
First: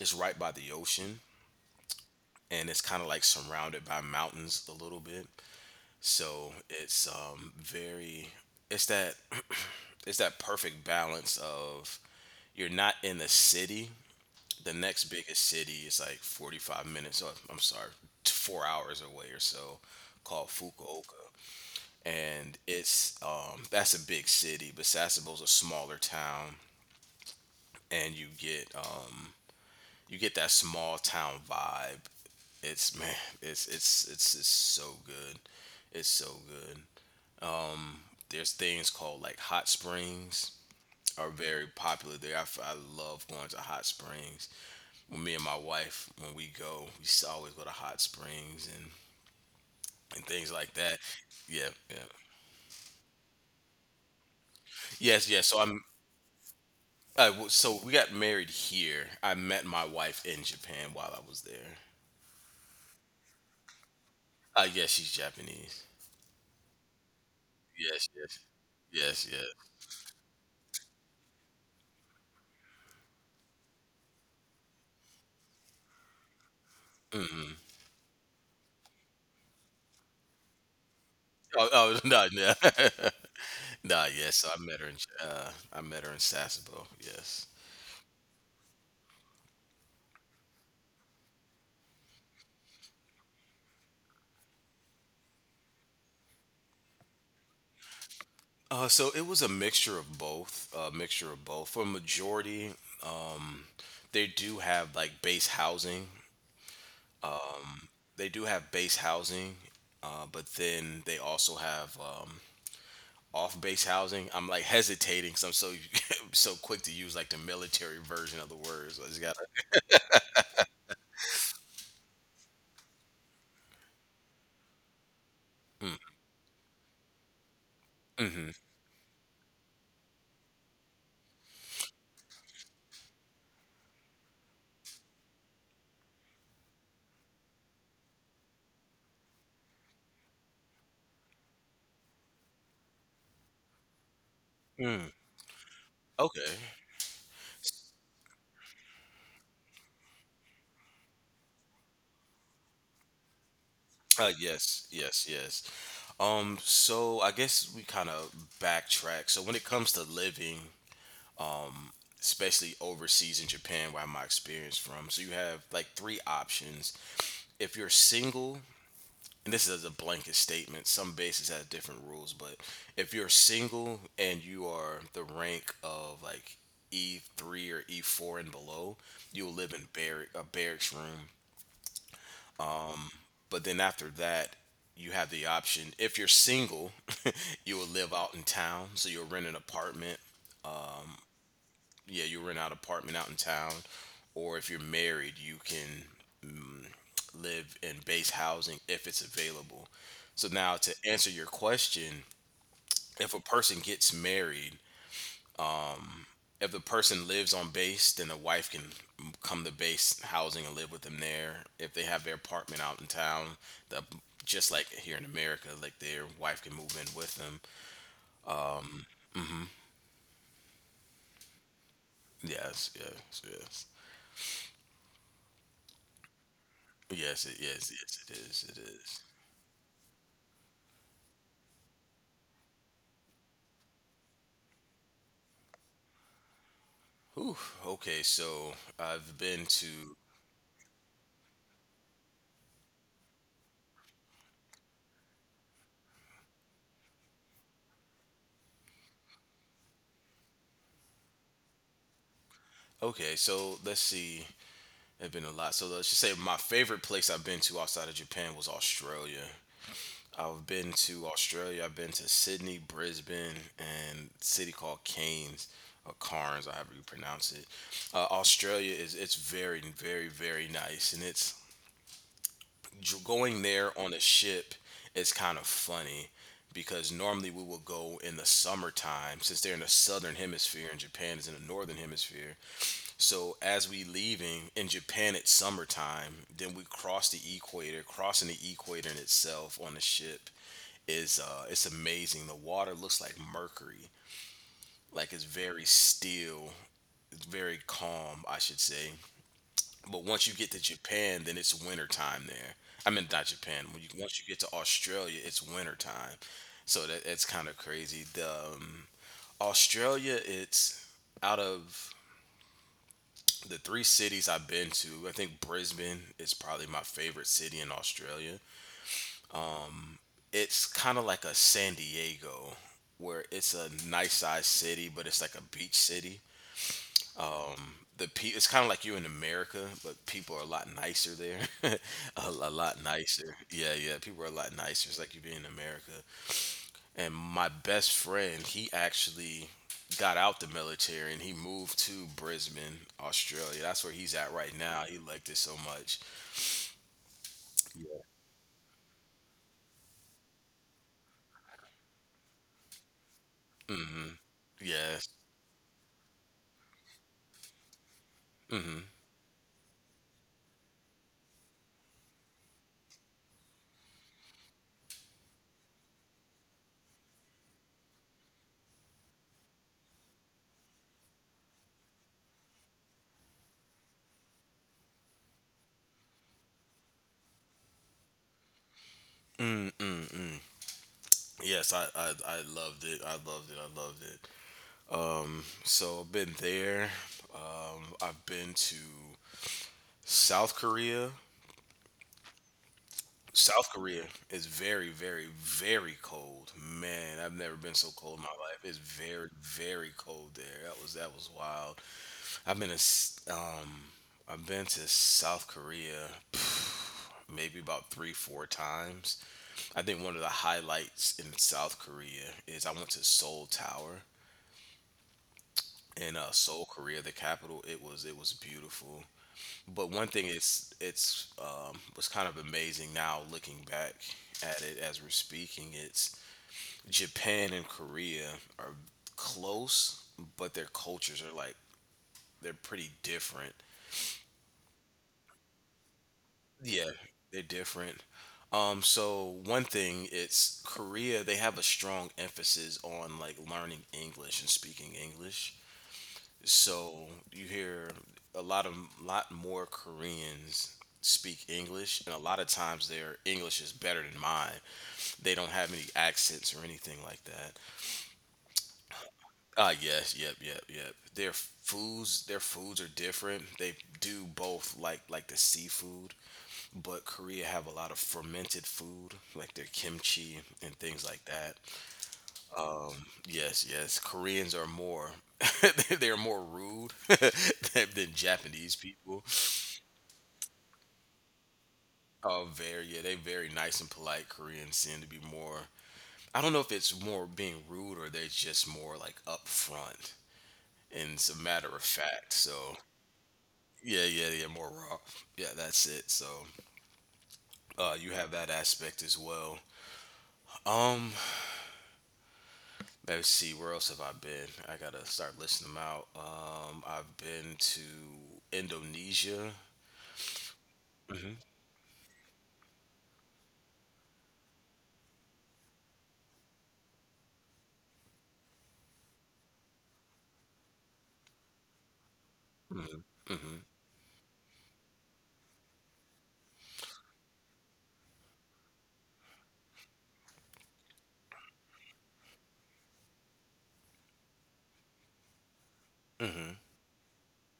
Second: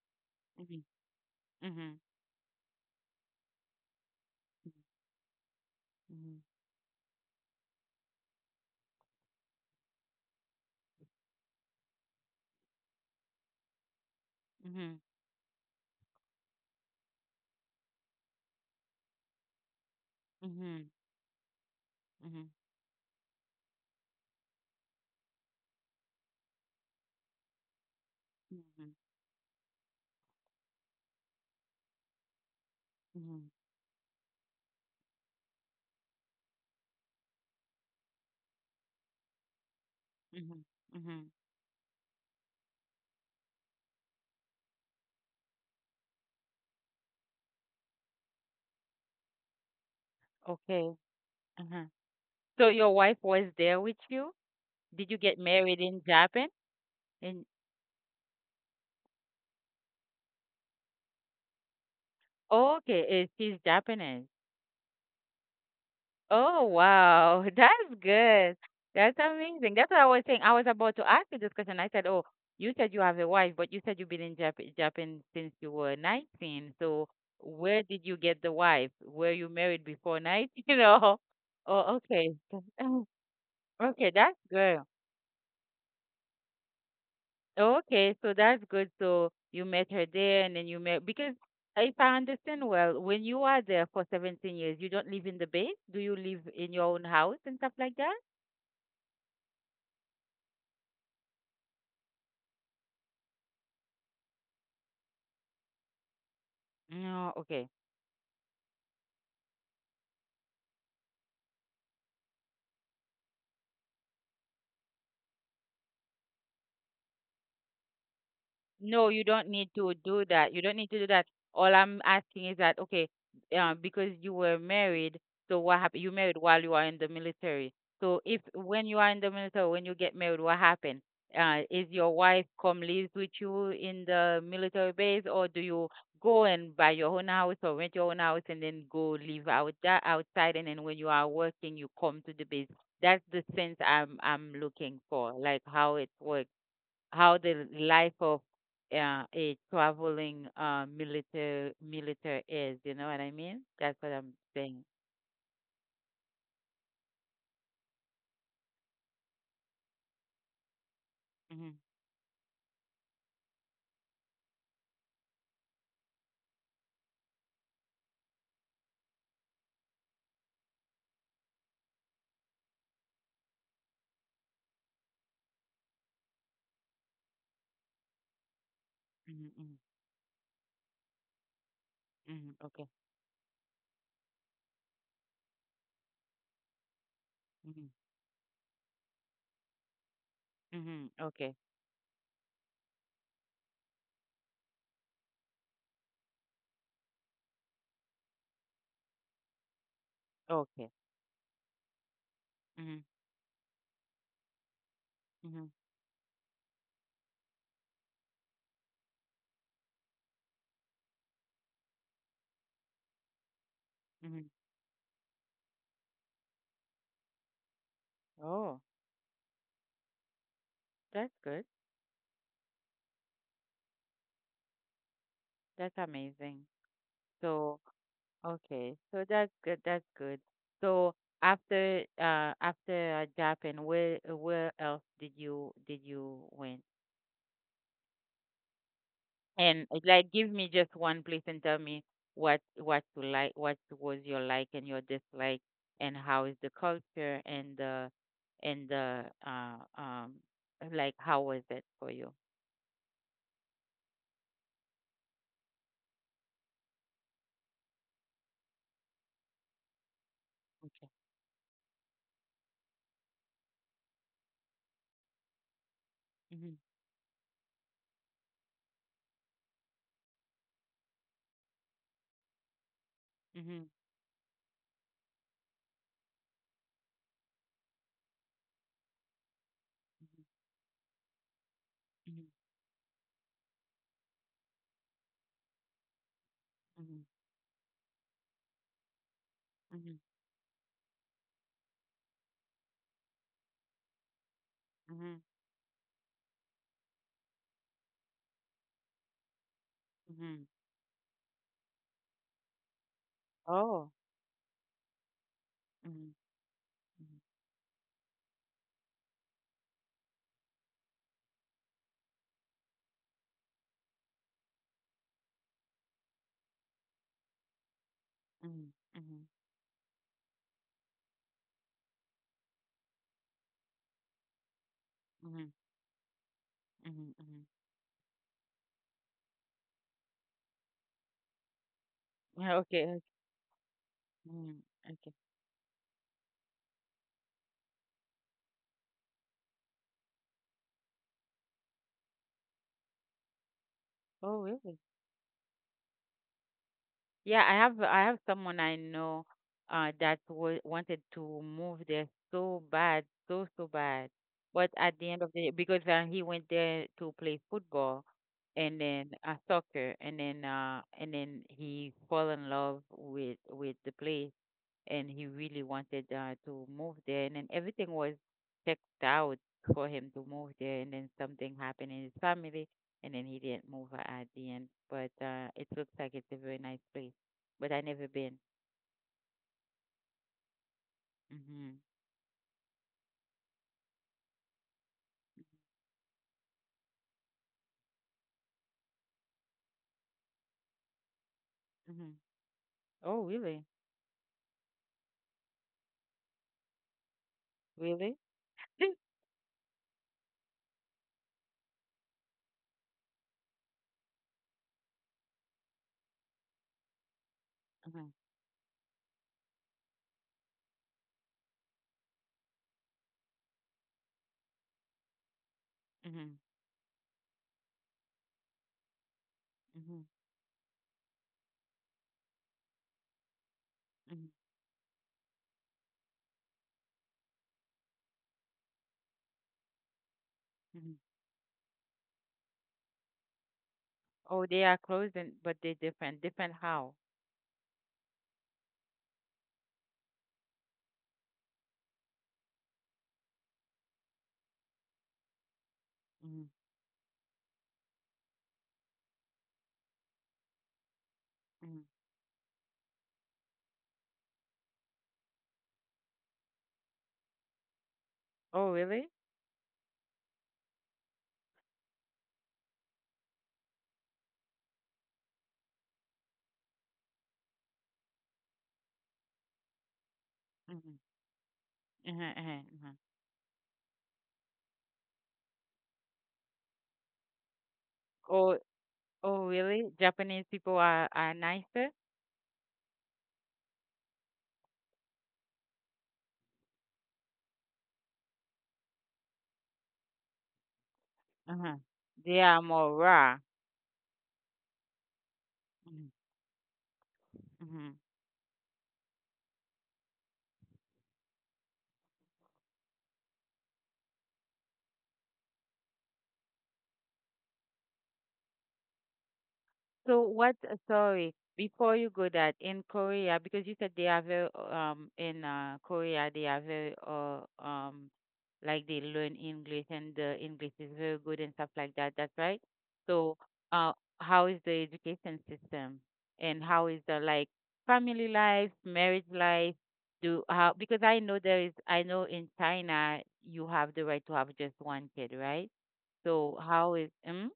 A: It's right by the
B: Mhm.
A: ocean,
B: Mhm.
A: and it's kind of like surrounded by mountains a little bit. So it's very it's that it's that perfect balance of you're not in the city. The
B: Mhm.
A: next biggest city is like 45 minutes. Or, I'm sorry, 4 hours away or so,
B: Mhm.
A: called
B: Mhm.
A: Fukuoka,
B: Mhm.
A: and it's that's a big city, but Sasebo's a smaller town, and you get that small town vibe. It's man,
B: Mhm. Mhm.
A: it's so good. It's so good. There's things called like hot springs
B: Mhm. Mhm.
A: are very popular there. I love going to hot springs. When me and my wife, when we go, always go to hot springs and things like
B: Okay.
A: that. Yeah,
B: Uh-huh.
A: yeah.
B: So your wife was there with you? Did you
A: Yes,
B: get
A: yes. So
B: married
A: I'm.
B: in Japan?
A: Uh,
B: In
A: w- so we got married here. I met my wife in Japan while I was there.
B: Oh, okay, she's Japanese.
A: Yes, she's Japanese.
B: Oh wow, that's
A: Yes, yes,
B: good. That's
A: yes, yes.
B: amazing. That's what I was saying. I was about to ask you this question. I said, "Oh, you said you have a wife, but you said you've been in Japan since you were 19. So where did you get the wife? Were you married before 19? You know?
A: Oh,
B: Oh,
A: oh no,
B: okay.
A: no, no.
B: Okay, that's
A: Yes, so I
B: good.
A: met her in I met her in Sasebo. Yes.
B: Okay, so that's good. So you met her there, and then you met because if I understand well, when you are there for 17 years, you don't live in the base. Do you live in your own house and stuff like that?
A: So it was a mixture of both. A mixture of both. For a majority, they do have like base housing.
B: No, okay.
A: They do have base housing, but then they also have off base housing. I'm like hesitating because I'm so so quick to use like the military version of the words. I
B: No,
A: just
B: you
A: gotta.
B: don't need to do that. You don't need to do that. All I'm asking is that, okay, because you were married, so what happened? You married while you are in the military. So if
A: Hmm.
B: when you are in the military, when you get married, what happened? Is your wife come lives with you in the military base, or do you go and buy your own house or rent your own house and then go live out that outside? And then when you are working, you come to the base. That's the sense I'm looking
A: Mm.
B: for, like how it works
A: Okay.
B: how the life of a traveling military is. You know what I mean? That's what I'm saying.
A: Yes, yes, yes. So I guess we kind of backtrack. So when it comes to living,
B: Mm-hmm.
A: especially overseas in Japan, where I'm my experience from, so you have like three options. If you're single, and this is a blanket statement. Some bases have different rules, but if you're single and you are the rank of like E3 or E4 and below, you'll
B: Mm-hmm.
A: live
B: Mm-hmm.
A: in barrack a barracks room.
B: Mm-hmm. Okay.
A: But then after that, you have the option. If you're single, you
B: Mm-hmm.
A: will live out in town, so you'll rent an apartment.
B: Mm-hmm. Okay.
A: Yeah, you rent out an apartment out in town, or if you're married, you can live in base housing if it's available. So now
B: Okay.
A: to answer your question,
B: Mm-hmm.
A: if a person gets married,
B: Mm-hmm.
A: if the person lives on base, then the wife can come to base housing and live with them there. If they have their apartment out in town, the
B: Mm-hmm.
A: just like here in America, like their wife can move in with them.
B: Oh, that's good.
A: Yes, yes, yes,
B: That's amazing.
A: yes, it
B: So,
A: is, yes, yes, it is, it
B: okay.
A: is.
B: So that's good. That's good. So after Japan, where else did you went?
A: Whew, okay, so I've been
B: And it's
A: to.
B: like, give me just one place and tell me what you like, what was your like and your dislike, and how is the culture and the like how was it for you?
A: Okay, so let's see. I've been a lot. So let's just say my favorite place I've been to outside of Japan was Australia. I've been
B: Okay.
A: to Australia. I've been to Sydney, Brisbane, and a city called Cairns or Carnes,
B: Mhm.
A: however you pronounce it. Australia is it's very, very, very nice, and going
B: Mhm.
A: there on a ship is kind of funny because normally we will go in the summertime since they're in the southern hemisphere and Japan is in the northern
B: Mhm.
A: hemisphere. So as we leaving in Japan, it's summertime. Then we
B: Mhm.
A: cross the equator. Crossing the equator in itself on the
B: Mhm.
A: ship is it's amazing. The water looks like mercury. Like
B: Mhm.
A: it's very still. It's very calm, I should say. But once you
B: Mhm.
A: get to Japan, then it's winter time there. I mean, not Japan. When you,
B: Oh.
A: once you get to Australia, it's winter
B: Mhm.
A: time. So that
B: Mhm.
A: it's kind of crazy. The Australia, it's out of the three cities I've been to, I think Brisbane is probably my favorite city in Australia.
B: Mhm. Mhm.
A: It's kind of like a San Diego, where it's a nice sized city, but it's like a
B: Mhm.
A: beach city.
B: Mhm. Mhm.
A: It's kind of like you in America, but people are a lot nicer there, a
B: Yeah,
A: lot
B: okay, okay.
A: nicer. Yeah, yeah, people are a lot
B: Mhm.
A: nicer. It's like
B: Okay.
A: you being in America. And my best friend, he actually got out the military and he moved to Brisbane, Australia. That's where he's at
B: Oh,
A: right
B: really?
A: now. He liked it so much.
B: Yeah, I have, I have someone I know that wa wanted to move there so bad, so bad.
A: Hmm.
B: But at
A: Yes.
B: the end of the because he went there to play football and
A: Hmm.
B: then soccer, and then he fell in love with the place, and he really wanted to move there. And then everything was checked out for him to move there. And then something happened in his family, and then he didn't move at the end. But it looks like it's a very nice place. But I never been.
A: Yes,
B: Hmm.
A: I I loved it. I loved it. I loved it. So I've been there. I've been to South Korea.
B: Hmm. Oh, really?
A: South Korea is very, very, very cold. Man, I've never been so cold
B: Really?
A: in my life. It's very, very cold there. That was wild. I've been to I've been to South Korea. Maybe about
B: Hmm.
A: three, four times. I think one of the highlights in South Korea is I went to Seoul Tower in
B: Hmm.
A: Seoul, Korea, the capital. It was beautiful. But
B: Hmm.
A: one thing it's was kind of amazing now looking back
B: Hmm.
A: at it as we're speaking. It's Japan and Korea are close, but their
B: Hmm.
A: cultures are like they're pretty different.
B: Oh, they are closing, but they're different. Different
A: Yeah,
B: how?
A: they're different. So one thing, it's Korea, they have a strong emphasis on like learning English and speaking English.
B: Hmm.
A: So you hear a lot of lot more Koreans speak
B: Hmm.
A: English, and a lot of times their English is better than mine. They don't have any accents or anything like that.
B: Oh, really?
A: Ah, yes, yep, yep, yep. Their foods are different. They do both, like the seafood, but Korea have a lot of fermented food, like their kimchi and things
B: Mm-hmm.
A: like that.
B: Uh-huh, uh-huh, uh-huh.
A: Yes, yes. Koreans are more, they're more rude than
B: Oh.
A: Japanese people.
B: Oh, really? Japanese people are nicer?
A: Oh, very, yeah, they very nice and polite. Koreans seem to be more. I don't know if it's more being rude or they're just more like upfront and it's a matter
B: Uh-huh.
A: of fact.
B: They are
A: So
B: more raw.
A: yeah, yeah, yeah, more raw. Yeah, that's it.
B: Mhm.
A: So
B: Hmm.
A: you have that aspect as well. Um, let's see, where else have I been? I gotta start listing them out. I've been to Indonesia.
B: So
A: hmm
B: sorry, before you go that, in Korea, because you said they are very, in Korea, they are very, like they learn English and the English is very good and stuff like that. That's right. So, uh, how is the education system and how is the like family life, marriage life? Do how, because I know there is, I know in China you have the right to have just one kid, right? So how is, mm?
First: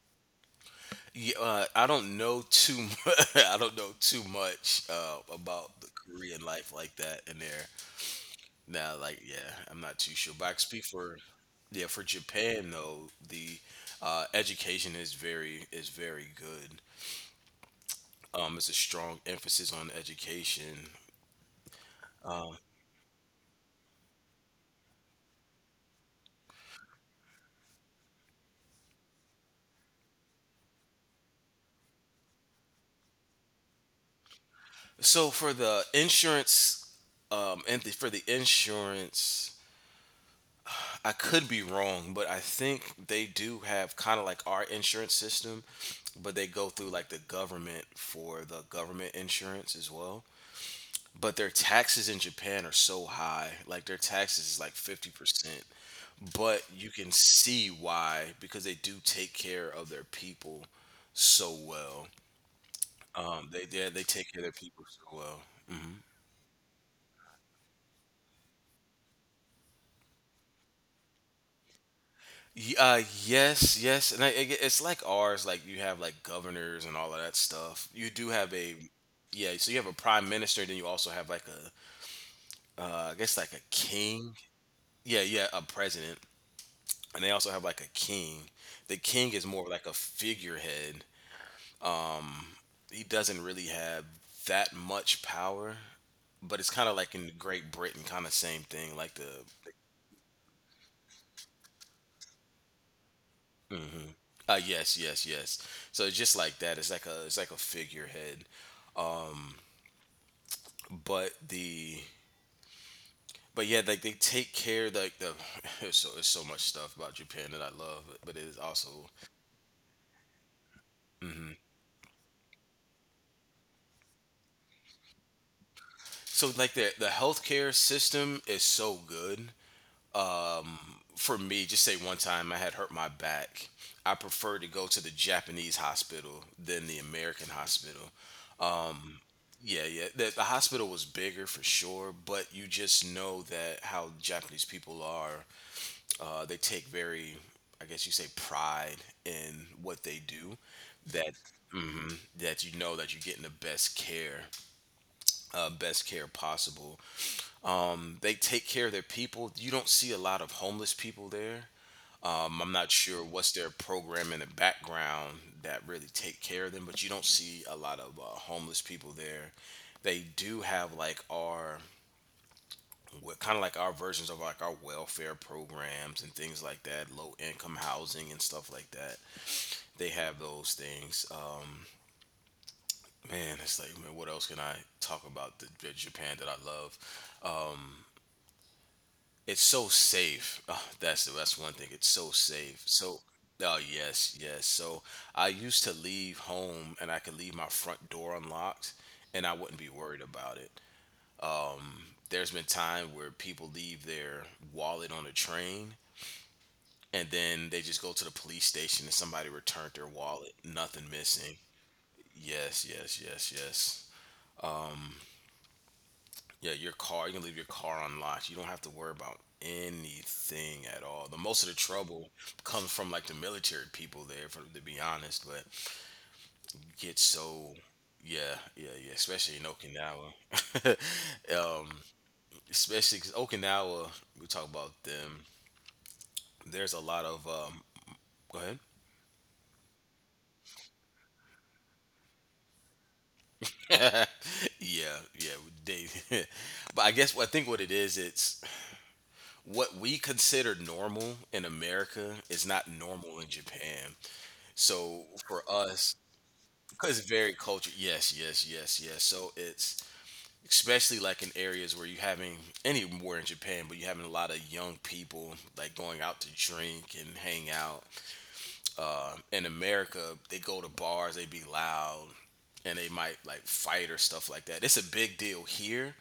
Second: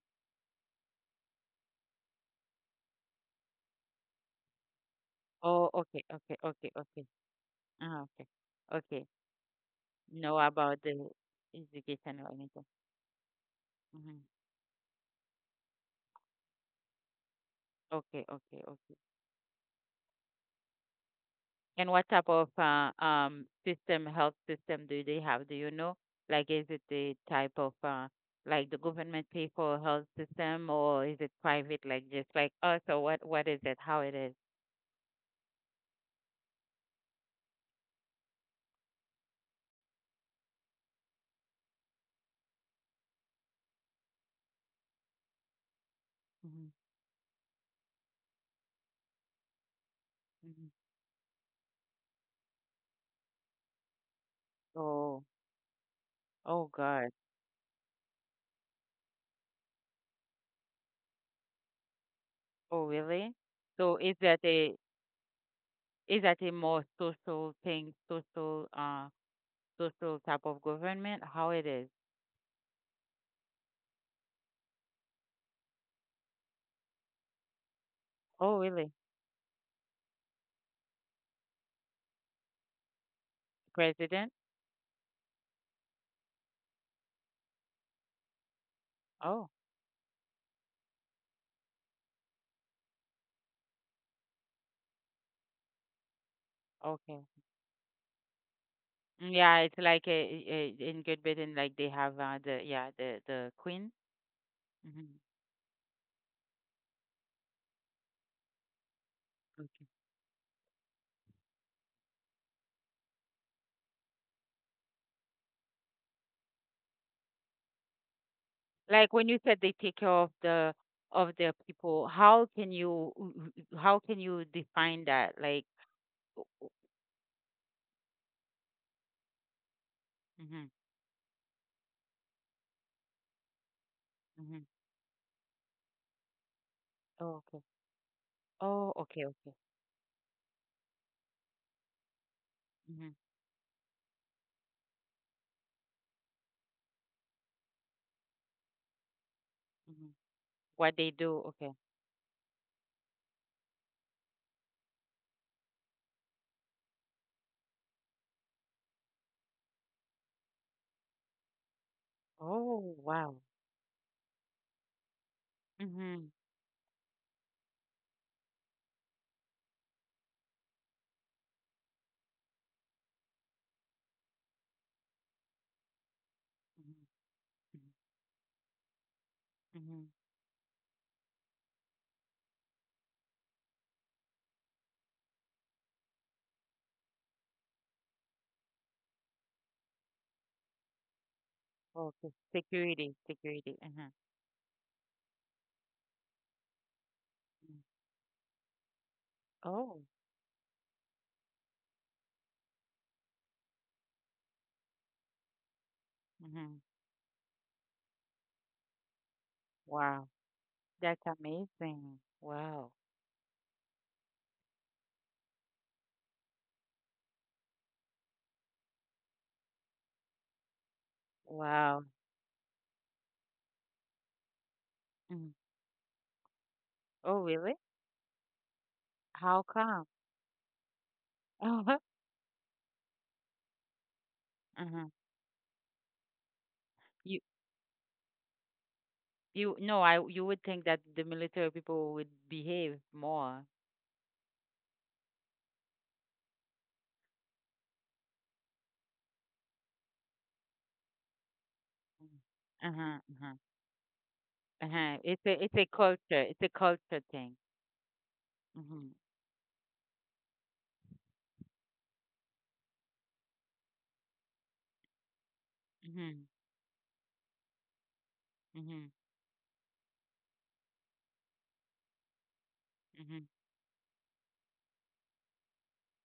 A: Yeah, I don't know too. Much, I don't know too much about
B: Oh,
A: the
B: okay, okay,
A: Korean
B: okay,
A: life like
B: okay.
A: that in there.
B: Ah, okay.
A: Now,
B: Okay.
A: like, yeah, I'm not too sure,
B: Know
A: but I can
B: about
A: speak
B: the
A: for, yeah, for
B: educational anything.
A: Japan though. The
B: Hmm.
A: education is very good.
B: Okay, okay,
A: It's a
B: okay.
A: strong emphasis on education.
B: And what type of
A: Um,
B: system, health system do they have? Do you know? Like, is it the type of like the government pay for a health system, or is it private, like just like us, or what? What is it? How its
A: so for the insurance, and the, for the insurance, I could be wrong, but I think they do have kind of like our insurance system, but they
B: Mm-hmm.
A: go through like the government for the government insurance as well.
B: Mm-hmm.
A: But their taxes in Japan are so high, like their taxes is like
B: Oh,
A: 50%.
B: oh
A: But you
B: God.
A: can see why, because they do take care of their people so well.
B: Oh, really?
A: Um, they they
B: So
A: they take care of their people so well.
B: is that a more social thing, social social type of government? How it is?
A: Yes, yes, and it's like ours. Like you have like governors and all of that stuff. You do
B: Oh,
A: have a,
B: really?
A: yeah. So you have a prime minister. Then you also have like a, I guess like a
B: President?
A: king. Yeah, yeah, a president, and they also have like a king. The king
B: Oh,
A: is more like a figurehead. He doesn't really have that much power, but it's kind of like
B: okay.
A: in Great Britain, kind of same thing. Like
B: Mm,
A: the
B: yeah, it's like in Great Britain, like they have the, yeah, the Queen.
A: uh, yes,
B: Hmm.
A: yes, yes. So it's just like that, it's like a figurehead.
B: Okay.
A: But the but yeah, like they take care like the there's so much stuff about Japan that I love, but it is also
B: Like when you said they take care of the people, how can you define that? Like,
A: so like the healthcare system is so good.
B: Hmm.
A: For me, just say one time I had hurt my back. I
B: Hmm.
A: prefer to go to the Japanese hospital than the
B: Oh,
A: American
B: okay.
A: hospital.
B: Oh, okay, okay.
A: Yeah, yeah. The hospital was bigger for sure, but you
B: Hmm.
A: just know that how Japanese people are they take very, I guess you say, pride in what
B: Hmm.
A: they do.
B: What they do?
A: That
B: Okay.
A: that you know that you're getting the best care possible. They take care of their people. You don't see a lot of homeless people there. I'm
B: Oh,
A: not sure
B: wow.
A: what's their program in the background that really
B: Mm-hmm.
A: take care of them, but you don't see a lot of homeless people there. They do have like our what kind of like our versions of like our welfare programs and things like
B: Mm-hmm.
A: that, low income housing and stuff like that.
B: Hmm.
A: They have those things. Man, it's like, man, what else can I talk about the Japan that I love? It's so safe. That's one thing. It's
B: Okay.
A: so safe.
B: Security,
A: So
B: security.
A: oh
B: Hmm.
A: yes, yes. So I used to leave home and I could leave my front door unlocked, and I wouldn't be
B: Oh.
A: worried about it. There's been time where people leave their wallet on a train
B: Hmm.
A: and then they just go to the police station and somebody returned their
B: Wow.
A: wallet, nothing
B: That's
A: missing.
B: amazing.
A: Yes,
B: Wow.
A: yes, yes, yes. Yeah, your car, you can leave your car unlocked. You don't have to worry about anything at all. The most of the
B: Wow.
A: trouble comes from like the military people there, for, to be honest.
B: Mhm.
A: But you get
B: Oh, really?
A: so, yeah, yeah, yeah, especially
B: How
A: in
B: come?
A: Okinawa. um, especially 'cause Okinawa, we talk
B: Uh-huh.
A: about
B: Uh-huh.
A: them. There's a lot
B: You
A: of, go ahead.
B: you No, I you would think that the military people would behave more.
A: Yeah, yeah, they. But I guess what I think what it is, it's what we consider normal in
B: Mm.
A: America is not
B: Uh-huh.
A: normal in
B: Uh-huh.
A: Japan.
B: Uh-huh.
A: So
B: It's a
A: for
B: it's a
A: us,
B: culture. It's a
A: because
B: culture
A: it's
B: thing.
A: very cultured. Yes, yes, yes,
B: Mhm.
A: yes. So it's especially like in areas where you having anywhere in Japan, but you having a lot of young people like going out
B: Mhm.
A: to drink and hang out.
B: Mhm.
A: In America, they go to bars, they be loud, and they might
B: Mhm.
A: like fight or stuff like that. It's a big deal here,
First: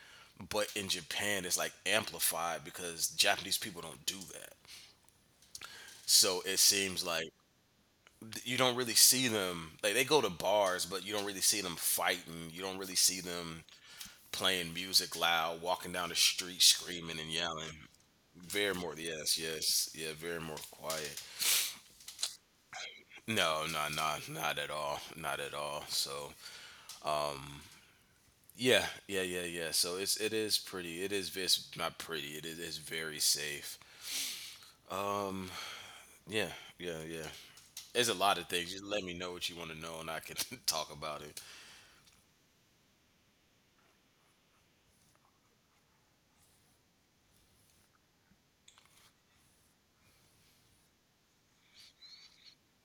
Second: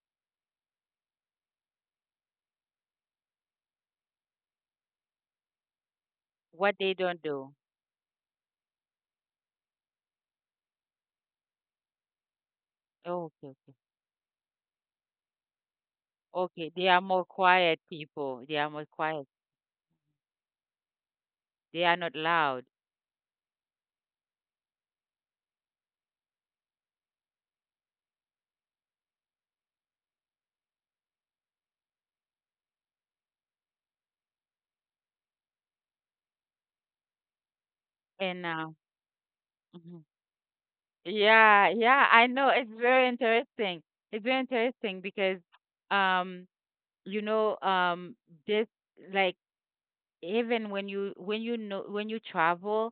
A: but in Japan, it's like amplified because Japanese people don't do that. So it
B: What they
A: seems
B: don't
A: like
B: do.
A: you don't really see them like they go to bars, but you don't really see them fighting. You don't really see
B: Oh, okay,
A: them
B: okay.
A: playing music loud, walking down the street
B: Okay, they are
A: screaming
B: more
A: and yelling.
B: quiet people. They are
A: Very
B: more
A: more,
B: quiet.
A: yes, yes, yeah, very more quiet.
B: They are not loud.
A: No, no, no, not at all, not at all. So yeah, yeah, yeah, yeah. So it's it is pretty. It is it's not pretty. It is it's very safe. Um, yeah, yeah, yeah. There's a lot
B: And
A: of things. Just let me know what you want to
B: Mm-hmm.
A: know, and I can talk about it.
B: Yeah, yeah, I know. It's very interesting. It's very interesting because um you know um this like even when you know when you travel,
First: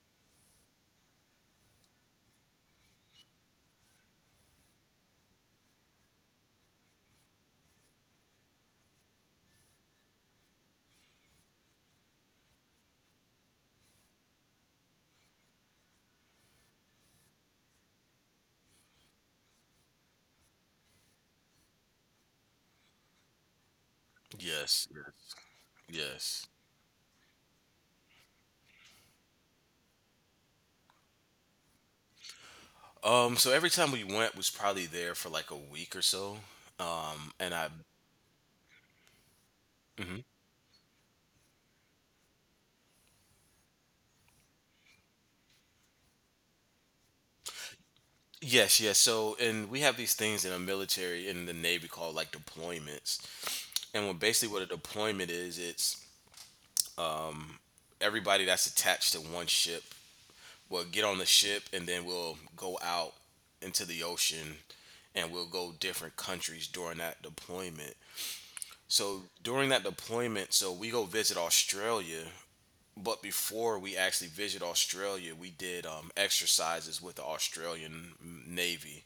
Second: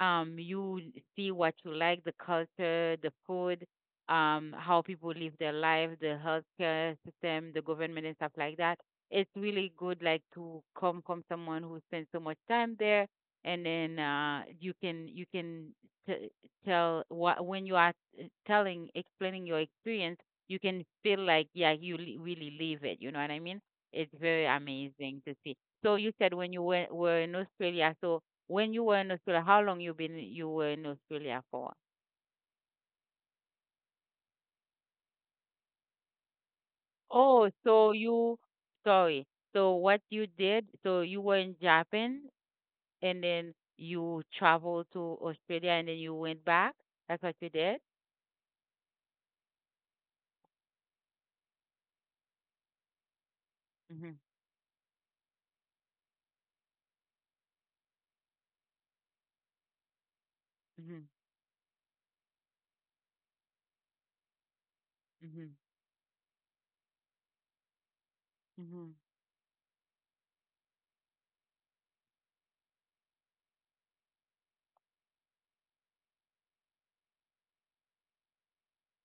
B: you see what you like, the culture, the food, how people live their life, the healthcare system, the government and stuff like that. It's really good like to come from someone who spends so much time there. And then you can t- tell what when you are telling, explaining your experience, you can feel like, yeah, you really live it, you know what I mean. It's very
A: Yes,
B: amazing to see. So you said
A: yes.
B: when you were in Australia. So when you were in Australia, how long you were in Australia for?
A: So every time we went was probably there for like a week or so.
B: Oh,
A: And I
B: so you sorry. So what
A: mm-hmm.
B: you did? So you were in Japan and then you traveled to Australia and then you went back. That's what you did.
A: Yes, yes. So, and we have these things in the military, in the Navy, called like deployments. And when
B: Mhm.
A: basically what a deployment is, it's everybody that's attached to one ship will get
B: Mhm.
A: on the ship and then we'll go out into the ocean and we'll
B: Mhm.
A: go different countries during that deployment.
B: Mhm.
A: So, during that deployment, so we go visit Australia, but before we actually visit Australia, we did exercises with the Australian Navy.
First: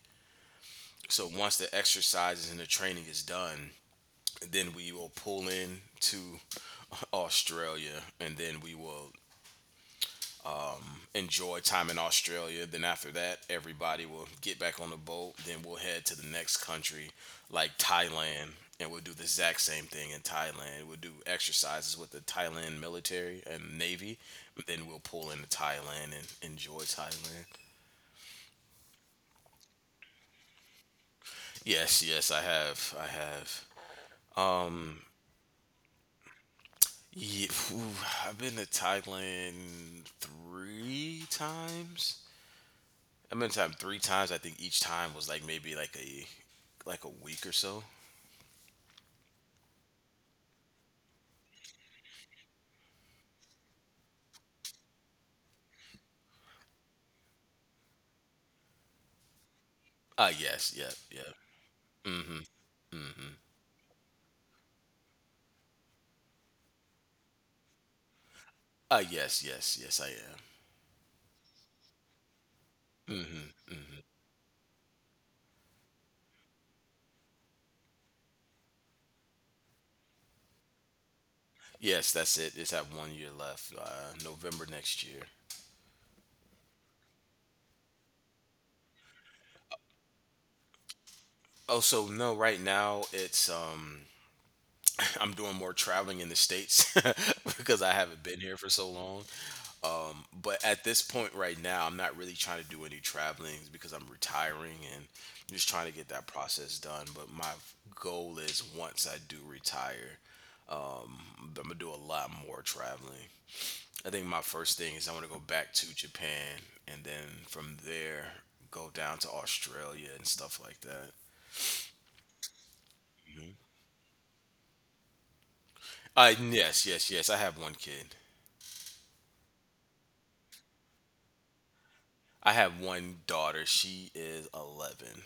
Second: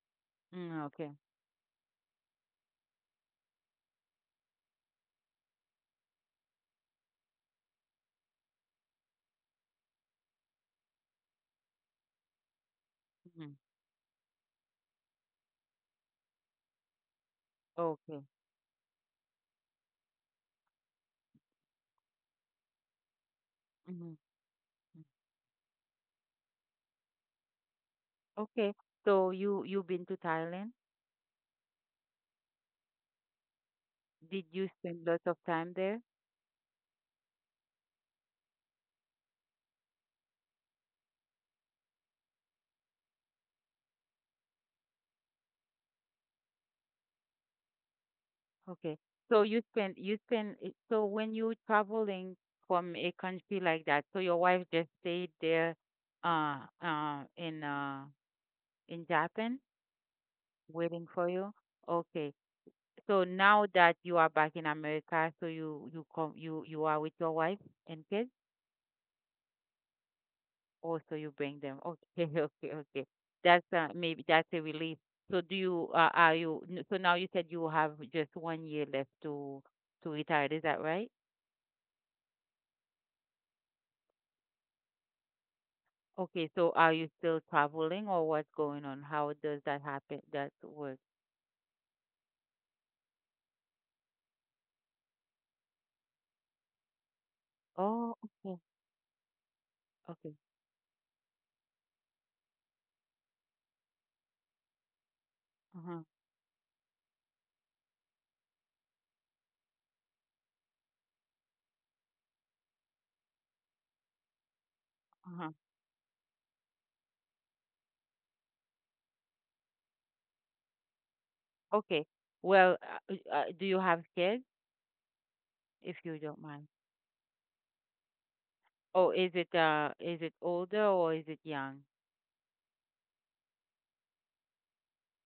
B: Mm, okay.
A: So once the exercises and the training is done, and then we will pull in to Australia, and then we will enjoy time in Australia. Then after that,
B: Mhm.
A: everybody will get back on the boat. Then we'll head to the next country, like
B: Okay.
A: Thailand, and we'll do the exact same thing in Thailand. We'll do exercises with the Thailand military and
B: Mhm.
A: navy. Then we'll pull into Thailand and enjoy Thailand.
B: Okay. So you been to Thailand?
A: Yes, yes, I have, I have.
B: Did you spend lots of time there?
A: Yeah, I've been to Thailand 3 times. I've been to him 3 times. I think each time was like maybe like a week or so.
B: Okay. So so when you traveling from a country like that, so your wife just stayed there uh uh in uh in Japan
A: Yes, yeah,
B: waiting for
A: yeah.
B: you? Okay.
A: Mm-hmm.
B: So
A: Mm-hmm.
B: now that you are back in America, so you come, you are with your wife and kids?
A: Yes, yes, yes, I
B: Or so you bring them. Okay, okay, okay.
A: am. Mm-hmm.
B: That's maybe that's a relief. So do you are you n- so now you said you have just one year left to retire, is that right?
A: Yes, that's it. It's at 1 year left. November next year.
B: Okay, so are you still traveling or what's going on? How does that happen? That work?
A: Oh, so no, right now it's I'm doing more traveling in the States because I
B: Oh,
A: haven't been here
B: okay,
A: for so long.
B: okay.
A: But at this point right now, I'm not really trying to do any traveling because I'm retiring and I'm just trying to
B: Uh-huh,
A: get that process done. But my goal is once I do retire, I'm gonna do a lot more traveling. I think my first thing is I want to go
B: uh-huh.
A: back to Japan and then from there go down to Australia and stuff like that.
B: Okay. Well, do you have kids, if you don't mind?
A: Yes, yes, yes. I have one kid.
B: Oh, is it older or is it young?
A: I have one daughter. She is 11.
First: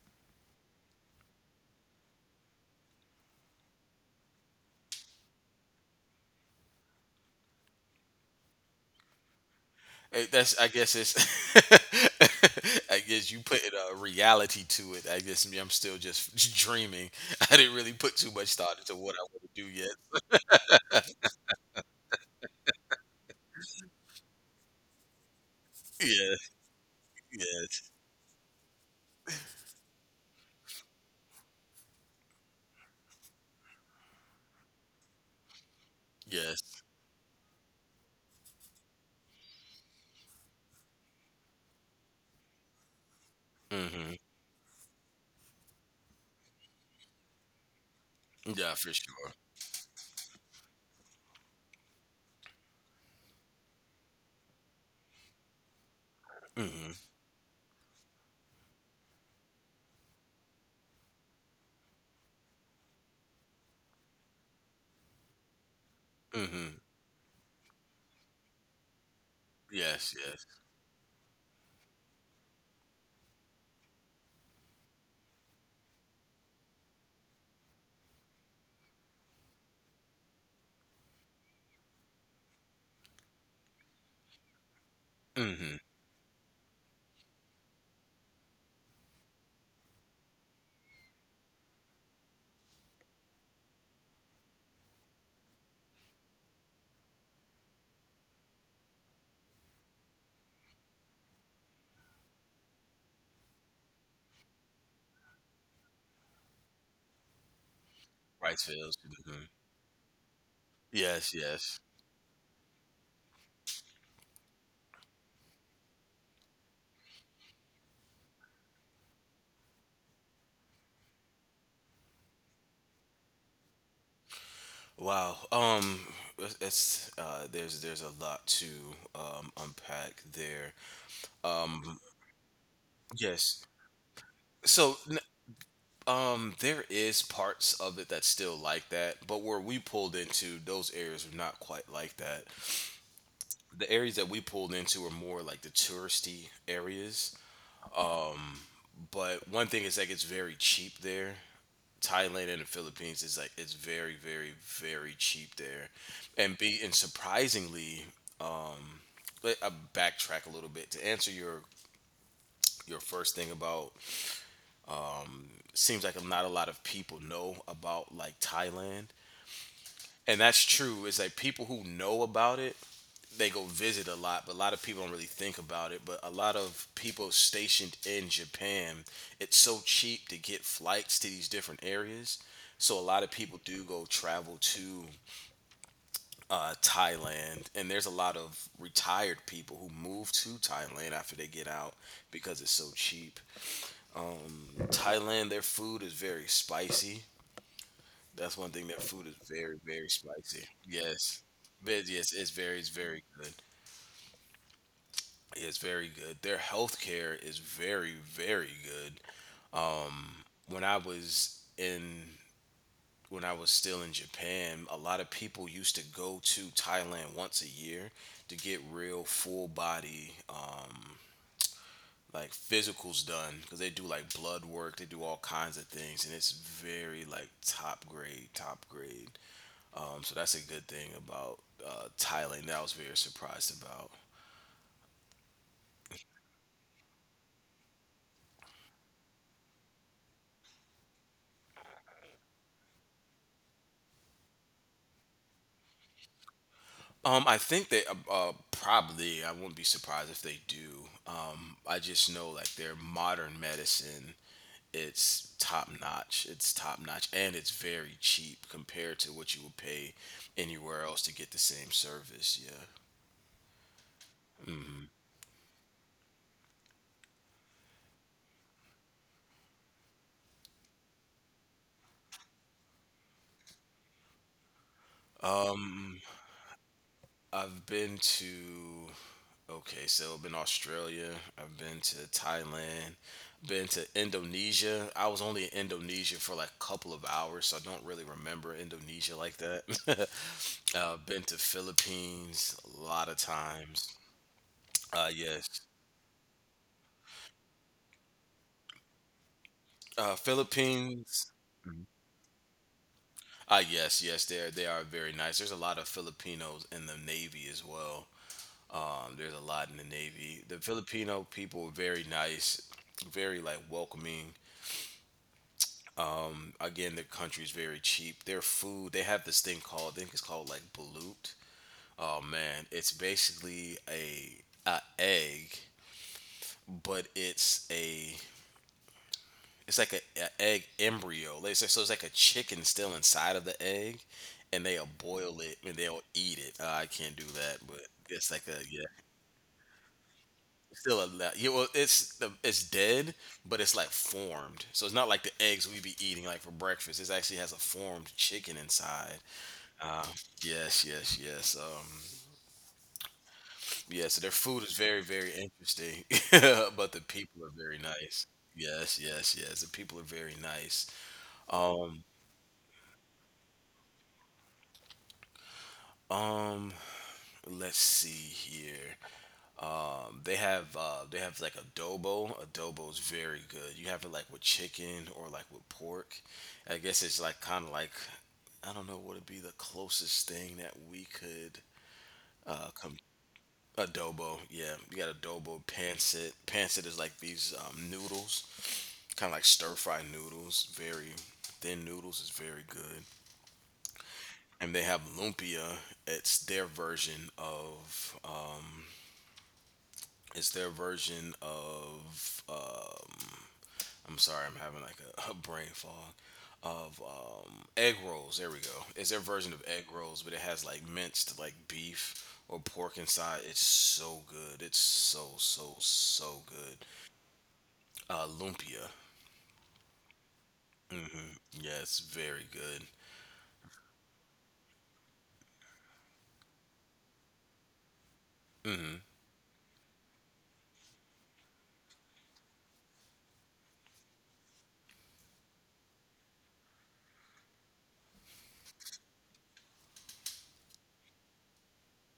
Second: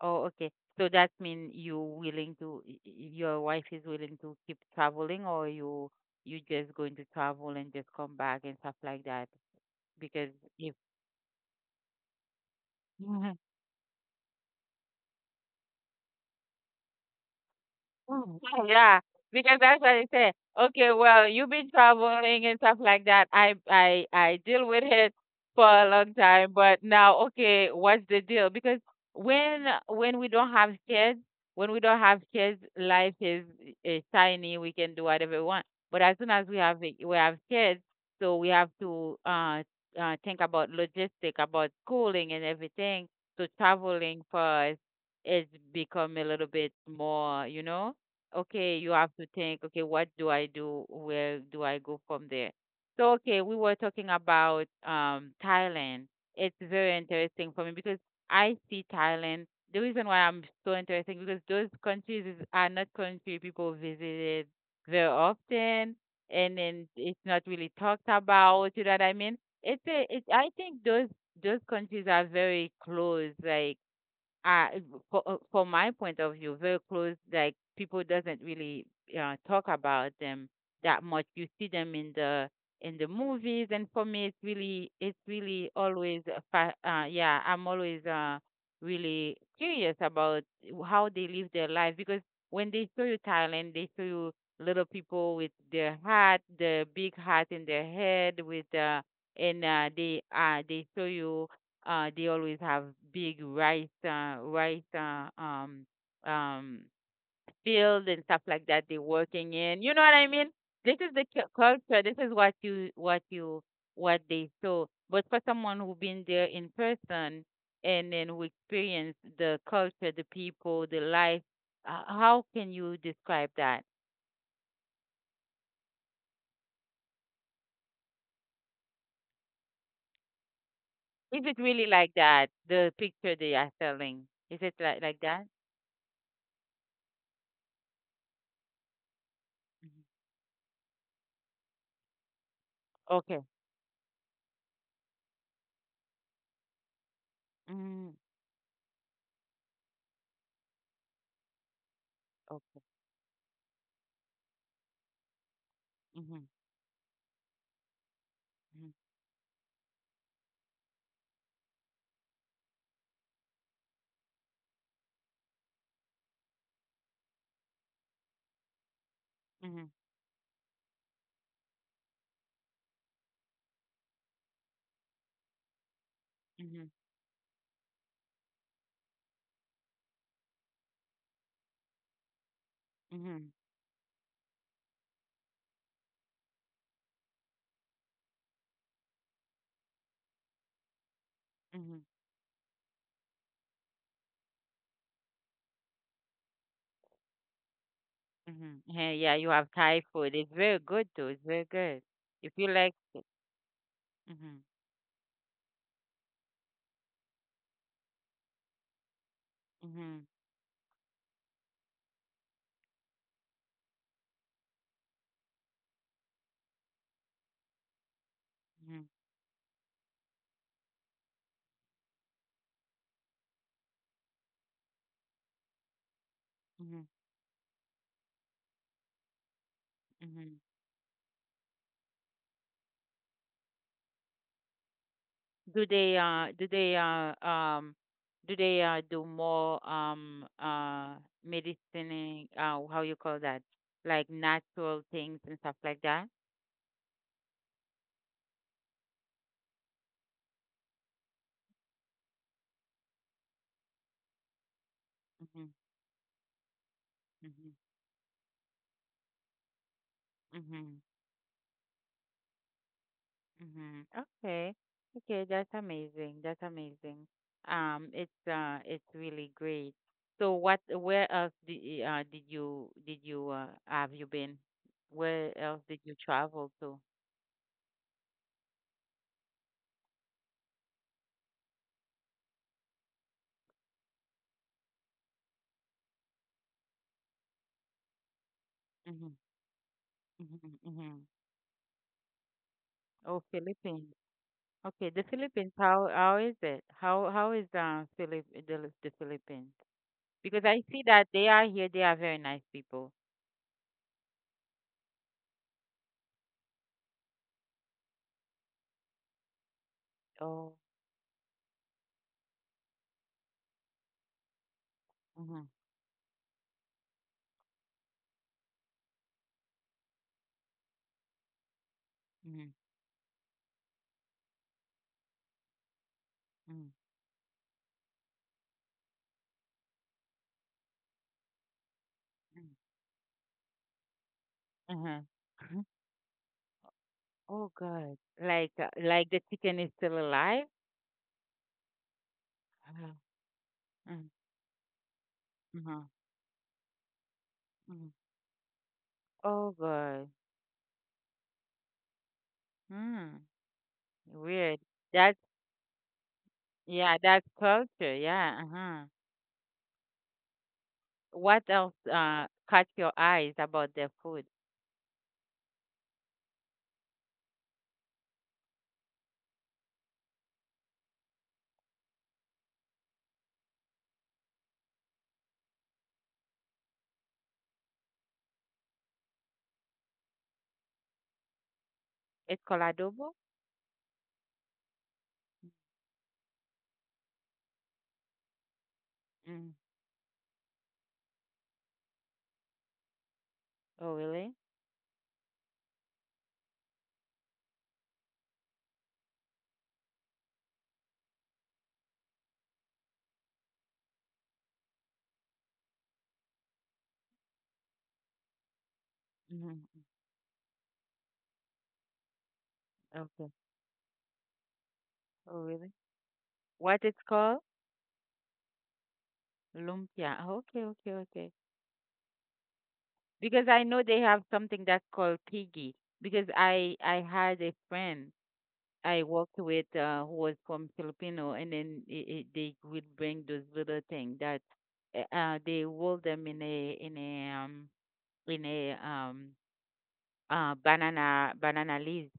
B: Oh, okay. So that mean you willing to, your wife is willing to keep traveling, or you just going to travel and just come back and stuff like that?
A: Eh,
B: Because
A: that's I
B: if
A: guess it's I guess you put a reality to it. I'm still just dreaming. I didn't really put too
B: mm,
A: much
B: oh,
A: thought into
B: yeah,
A: what I want
B: because
A: to do
B: that's
A: yet.
B: what I say. Okay, well, you've been traveling and stuff like that. I deal with it for a long
A: Yeah,
B: time, but now, okay,
A: yes,
B: what's the deal? Because when we don't have kids, when we don't have kids, life is shiny. We can do whatever we want. But as soon as we
A: yes.
B: we have kids, so we have to think about logistic, about schooling and everything. So
A: hmm
B: traveling for us is become a little bit more,
A: Yeah,
B: okay,
A: for
B: you have to
A: sure.
B: think, okay, what do I do? Where do I go from there? So, okay, we were talking about Thailand. It's
A: hmm
B: very interesting for me because I see Thailand. The reason why I'm so interested because those countries are not country people visited very often, and
A: hmm
B: then it's not really talked about. You know what I mean?
A: Yes, yes.
B: I think those countries are very close, like uh, from my point of view, very close. Like people doesn't really talk about them that much. You see them in the movies, and for me, it's really
A: hmm
B: always a yeah. I'm always really curious about how they live their life because when they show you Thailand, they show you little people with their hat, the big hat in their head with and they show you they always have big rice, um, field and stuff
A: Rice
B: like that.
A: fields.
B: They're
A: hmm
B: working in. You know what I mean? This is the
A: Yes, yes.
B: culture. This is what they saw. But for someone who been there in person and then who experienced the culture, the people, the life, how can you describe that?
A: Wow. It's, there's a lot to unpack there.
B: Is it really
A: Um,
B: like that? The picture they
A: yes.
B: are selling. Is it
A: So
B: like that?
A: There is parts of it that's still like that, but where we
B: Mhm.
A: pulled into, those areas were not quite like that.
B: Okay.
A: The areas that we pulled into were more like the touristy areas.
B: Mm-hmm.
A: But one thing is like it's very cheap there. Thailand and the
B: Okay.
A: Philippines is like it's very, very, very cheap there,
B: Mm-hmm.
A: and be and surprisingly,
B: Mm-hmm.
A: let I backtrack a little bit to answer your first thing about seems like not a lot of people know about like Thailand.
B: Mm-hmm.
A: And that's true. It's like people who know about it they go visit a lot, but a lot of people don't really think about it. But a lot of
B: Mhm,
A: people stationed in Japan, it's so cheap to get flights to these different areas. So a lot of
B: mhm,
A: people do go travel to Thailand, and there's a lot of retired people who move to Thailand after they get out
B: mhm,
A: because it's so cheap. Thailand, their food is very spicy. That's one
B: mhm.
A: thing. Their
B: Yeah,
A: food
B: yeah,
A: is
B: you have
A: very,
B: Thai
A: very
B: food. It's
A: spicy.
B: very good too.
A: Yes,
B: It's very good.
A: but yes,
B: If you
A: it's
B: like,
A: very good.
B: mhm,
A: Is very good. Their healthcare is very, very good.
B: mhm,
A: When I was in when I was still in Japan, a lot of people used to go to Thailand once a year to get
B: mhm,
A: real full body like physicals done because they do like blood work, they do all kinds of things, and it's
B: mhm,
A: very like top grade, top grade. So that's
B: mhm.
A: a good thing about Thailand that I was very surprised about.
B: Do they do more medicining, how you call that? Like natural things and stuff like that?
A: I think they probably. I wouldn't be surprised if they do. I just know like their modern medicine, it's
B: Mhm,
A: top notch. It's top notch, and it's
B: mhm,
A: very cheap compared to what you would pay
B: mhm.
A: anywhere else to get the same service. Yeah.
B: Mm-hmm. Okay. Okay, that's amazing. That's amazing. It's really great. So where else did you have you been? Where else did you travel to?
A: I've been to Okay, so I've been to Australia, I've been to Thailand, been to Indonesia. I was only in Indonesia for like a couple of hours, so I don't really remember
B: Mm-hmm.
A: Indonesia like that.
B: Mm-hmm. Mm-hmm.
A: Been to Philippines a lot of
B: Oh, Philippines.
A: times.
B: Okay, the Philippines.
A: Yes,
B: How is it? How is Philip the Philippines? Because I see that they
A: Philippines.
B: are here. They are very nice people.
A: Ah, yes, yes, they are very nice. There's a lot of Filipinos in the Navy as well. There's a lot in the Navy.
B: Oh.
A: The Filipino people are very nice, very like welcoming.
B: Mm-hmm.
A: Again, their country's very cheap. Their food, they have this thing called, I think it's called like balut. Oh
B: Mm-hmm.
A: man, it's basically a egg,
B: Mm-hmm.
A: but it's like a egg embryo. Like, So it's like a chicken still inside of the egg, and they'll
B: Uh-huh.
A: boil it and they'll eat it. I can't do
B: Oh,
A: that, but
B: God!
A: it's like
B: Like
A: a
B: uh,
A: yeah.
B: like the chicken is still alive?
A: Still alive. Yeah, well, it's
B: Uh-huh.
A: dead, but it's like
B: Mm,
A: formed. So it's not like the eggs
B: uh-huh.
A: we be eating like for breakfast. It actually has a
B: Mm.
A: formed chicken inside.
B: Oh, God.
A: Yes, yes, yes.
B: Hmm.
A: Yeah. So their
B: Weird.
A: food is very,
B: That's,
A: very interesting, but
B: yeah,
A: the
B: that's
A: people are very
B: culture.
A: nice.
B: Yeah. Uh-huh.
A: Yes, yes, yes. The people are very nice.
B: What else
A: Um,
B: caught your eyes about their food?
A: um. Let's see here. They have they have like adobo. Adobo is very good. You have it like with chicken or like with pork. I guess it's like kind of like I don't know what would be the closest thing that we could
B: It's called
A: uh, com-
B: adobo?
A: adobo. Yeah, you got adobo pancit. Pancit is like these noodles, kind of like
B: Mm.
A: stir fry noodles. Very thin noodles is very good.
B: Oh, really?
A: And they have lumpia. It's their version of it's their version of um, I'm sorry, I'm having like a brain fog of egg rolls. There we go. It's their version of
B: Mhm.
A: egg rolls, but it has like minced like beef or pork
B: Okay.
A: inside. It's so good. It's so
B: Oh, really?
A: So so
B: What
A: good.
B: it's called?
A: Lumpia.
B: Lumpia. Okay, okay, okay.
A: Yeah, it's very good.
B: Because I know they have something that's called piggy. Because I had a friend I worked with who was from Filipino, and then they would bring those little thing that they roll them in a in a banana leaves,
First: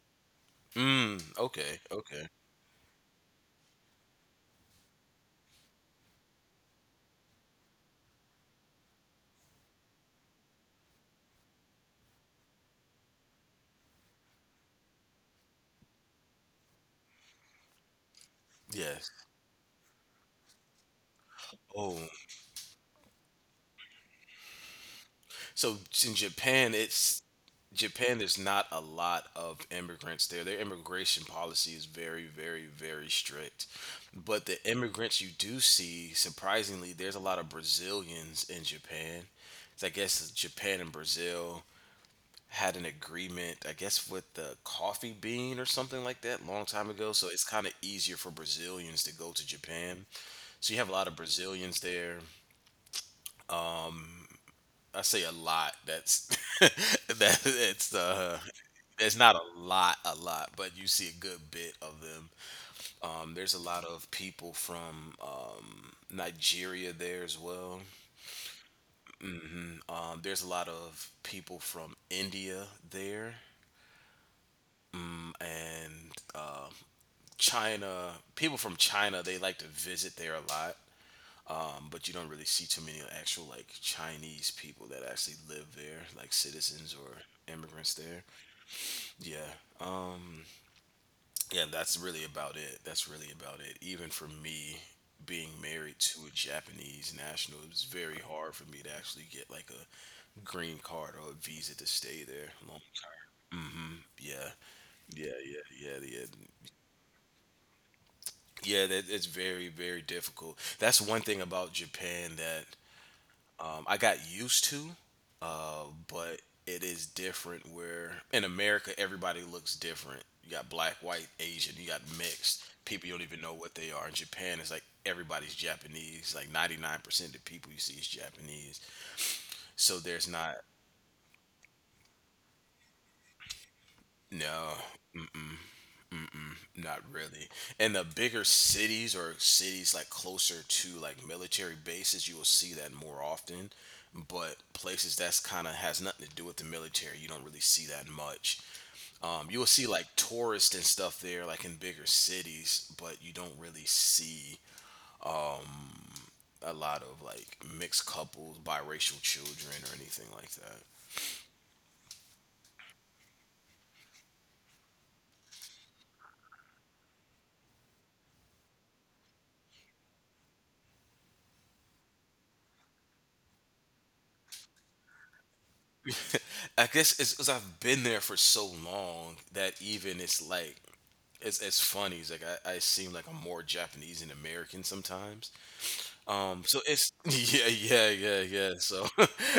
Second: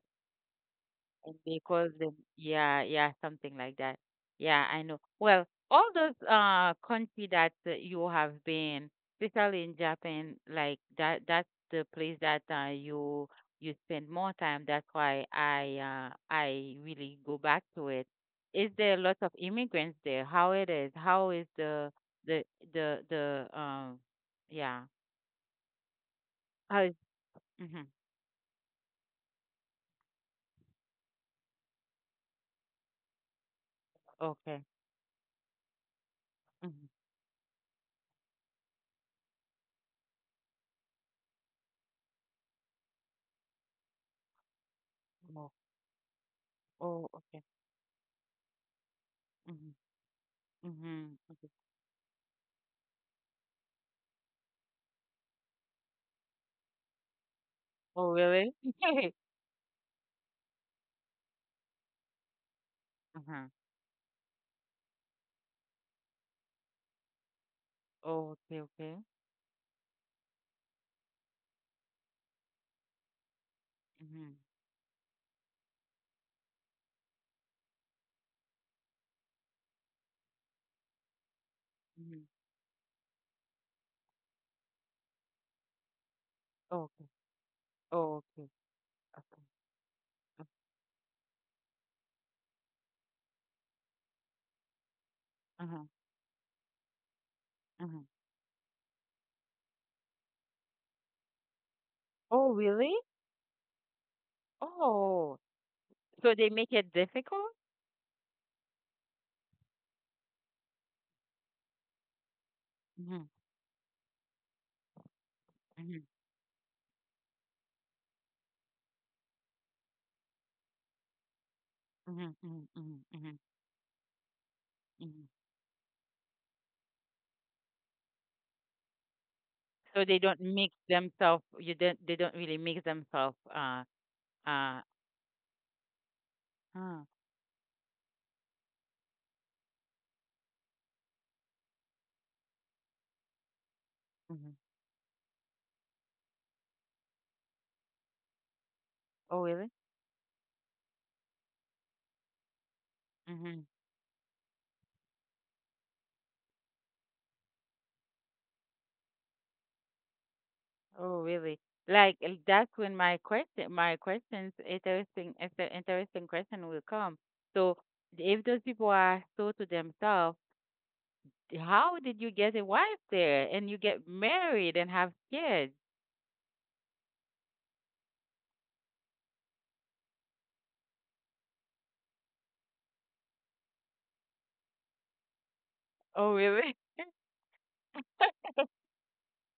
A: Mm,
B: and they
A: okay,
B: call them,
A: okay.
B: yeah, yeah, something like that, yeah, I know. Well, all those country that you have been, especially in Japan, like that, that's the place that you spend more time, that's why I really go back to it. Is there
A: Yes.
B: lots of immigrants there? How it is? How is
A: Oh,
B: the the, yeah,
A: so in Japan,
B: how is-
A: it's
B: Mhm,
A: Japan, there's not a lot of immigrants there. Their immigration policy is very, very, very strict. But the
B: okay.
A: immigrants you do see,
B: Mhm,
A: surprisingly, there's a lot of Brazilians in Japan. So I guess Japan and Brazil had an agreement, I guess, with the coffee
B: oh,
A: bean or something like that, long time ago.
B: oh,
A: So it's
B: okay.
A: kind of easier for Brazilians to go to Japan. So you have a lot of
B: Mhm, mhm,
A: Brazilians there. I say a lot. That's that it's
B: oh, really?
A: there's not a lot, a lot, but you see a good bit of them.
B: Uh-huh.
A: There's a lot of people from Nigeria there as well.
B: Oh, okay, okay.
A: There's a lot of people from India there
B: Mm-hmm.
A: and uh, China. People from China they like to visit there a lot, but you
B: Mm-hmm.
A: don't really see too many actual like Chinese people that actually live there, like
B: Oh,
A: citizens
B: okay.
A: or immigrants
B: Oh,
A: there.
B: okay. Okay.
A: Yeah.
B: Uh,
A: Yeah, that's really about it. That's really about it. Even for me, being
B: Uh-huh.
A: married to a Japanese national, it was
B: Uh-huh.
A: very hard for me to actually get like a green card or a visa to stay there
B: Oh,
A: long
B: really?
A: term. Yeah, yeah,
B: Oh,
A: yeah, yeah, yeah.
B: so they make it difficult?
A: Yeah, that, it's very, very difficult. That's one thing about Japan that
B: Mm-hmm.
A: I got used to.
B: Mm-hmm.
A: But it is different where in America everybody looks different. You got black, white, Asian, you got
B: Mm-hmm.
A: mixed.
B: Mm-hmm.
A: People you don't
B: Mm-hmm.
A: even know what they are. In Japan it's like
B: Mm-hmm.
A: everybody's Japanese. Like 99% of people you see is Japanese. So
B: So they
A: there's
B: don't
A: not
B: mix themselves. You don't. They don't really mix themselves.
A: no,
B: Uh.
A: not
B: Huh.
A: really. In the bigger cities or cities like closer to like military bases, you will see that more often.
B: Mm-hmm.
A: But places that's kind of has nothing to do with the military, you don't really see that much.
B: Oh,
A: You will see like tourists and stuff there, like in bigger cities, but you don't
B: really?
A: really see a lot of like mixed couples, biracial children, or anything like that.
B: Oh, really? Like, that's when my question, my questions, it's an interesting question will come. So if those people are so to themselves, how did you get a wife there and you get married and have kids?
A: I guess it's because I've been there for so long that even it's funny. It's like I seem like I'm more Japanese and American sometimes.
B: Oh, really?
A: So it's yeah, yeah. So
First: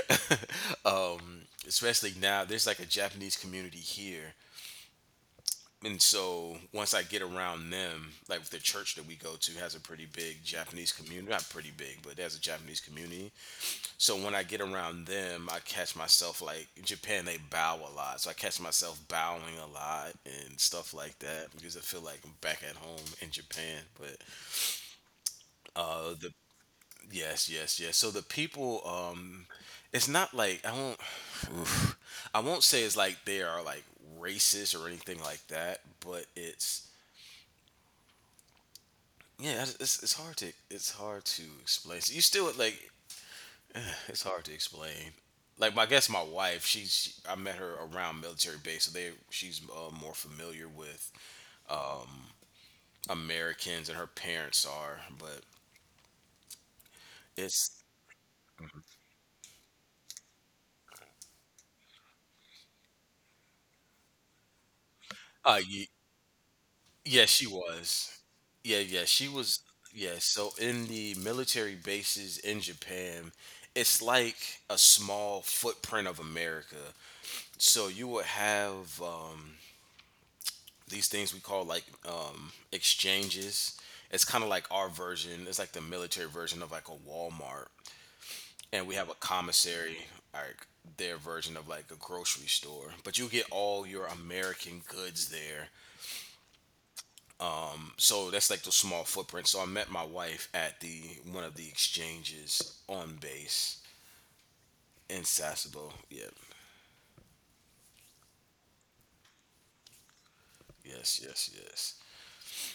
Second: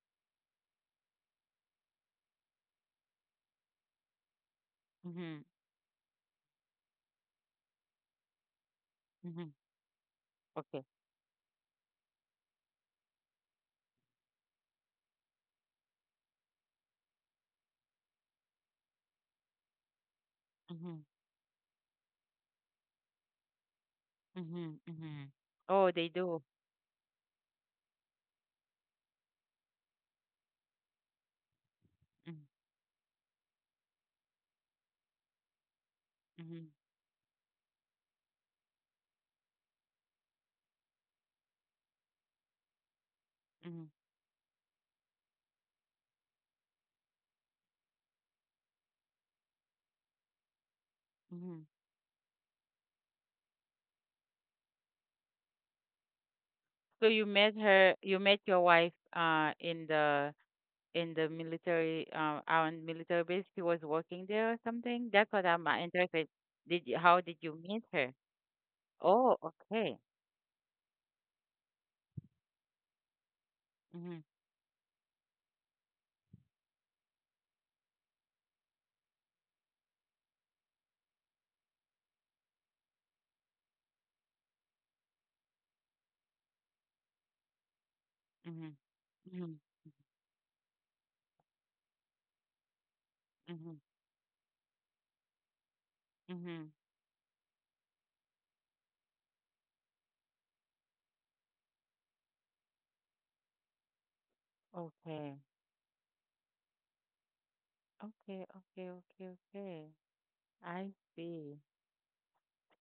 A: um, especially now, there's like a Japanese community here,
B: Mm-hmm.
A: and so once I get around them, like the church that we go
B: Mm-hmm.
A: to has a pretty big
B: Okay.
A: Japanese community. Not pretty big, but there's a Japanese community. So when I get around them, I catch myself like in Japan they bow a lot. So I catch myself bowing a lot and stuff
B: Mm-hmm.
A: like that because I feel like I'm back at home in Japan. But
B: Mm-hmm. Mm-hmm. Oh, they
A: the
B: do.
A: yes, yes, yes. So the people it's not like I won't oof. I
B: Mm-hmm.
A: won't say it's like they are like racist or anything like that, but
B: Mm-hmm.
A: it's yeah, it's hard to explain. So you still like
B: Mm-hmm.
A: it's hard to explain. Like my I guess my wife, I met her around military base, so they she's more familiar with
B: Mm-hmm.
A: Americans, and her parents are. But
B: So
A: it's
B: you met your wife, in the military, on military base. She was working there or something. That's what
A: uh
B: I'm
A: ye-
B: interested. How
A: yeah,
B: did you meet her?
A: she
B: Oh,
A: was
B: okay.
A: yeah. So in the military bases in Japan, it's
B: Mhm.
A: like a small footprint of America. So you would have. These things we call like exchanges. It's kind of like our version. It's like the military version of like a Walmart,
B: Mhm.
A: and we have a
B: Mhm.
A: commissary, like their version of like a grocery store. But you get
B: Mhm.
A: all your American goods there.
B: Mhm.
A: So that's like the small footprint. So I met my wife at the one of the exchanges on base in
B: Okay.
A: Sasebo. Yep.
B: Okay. Okay. Okay. Okay. I
A: Yes. Yes.
B: see.
A: Yes.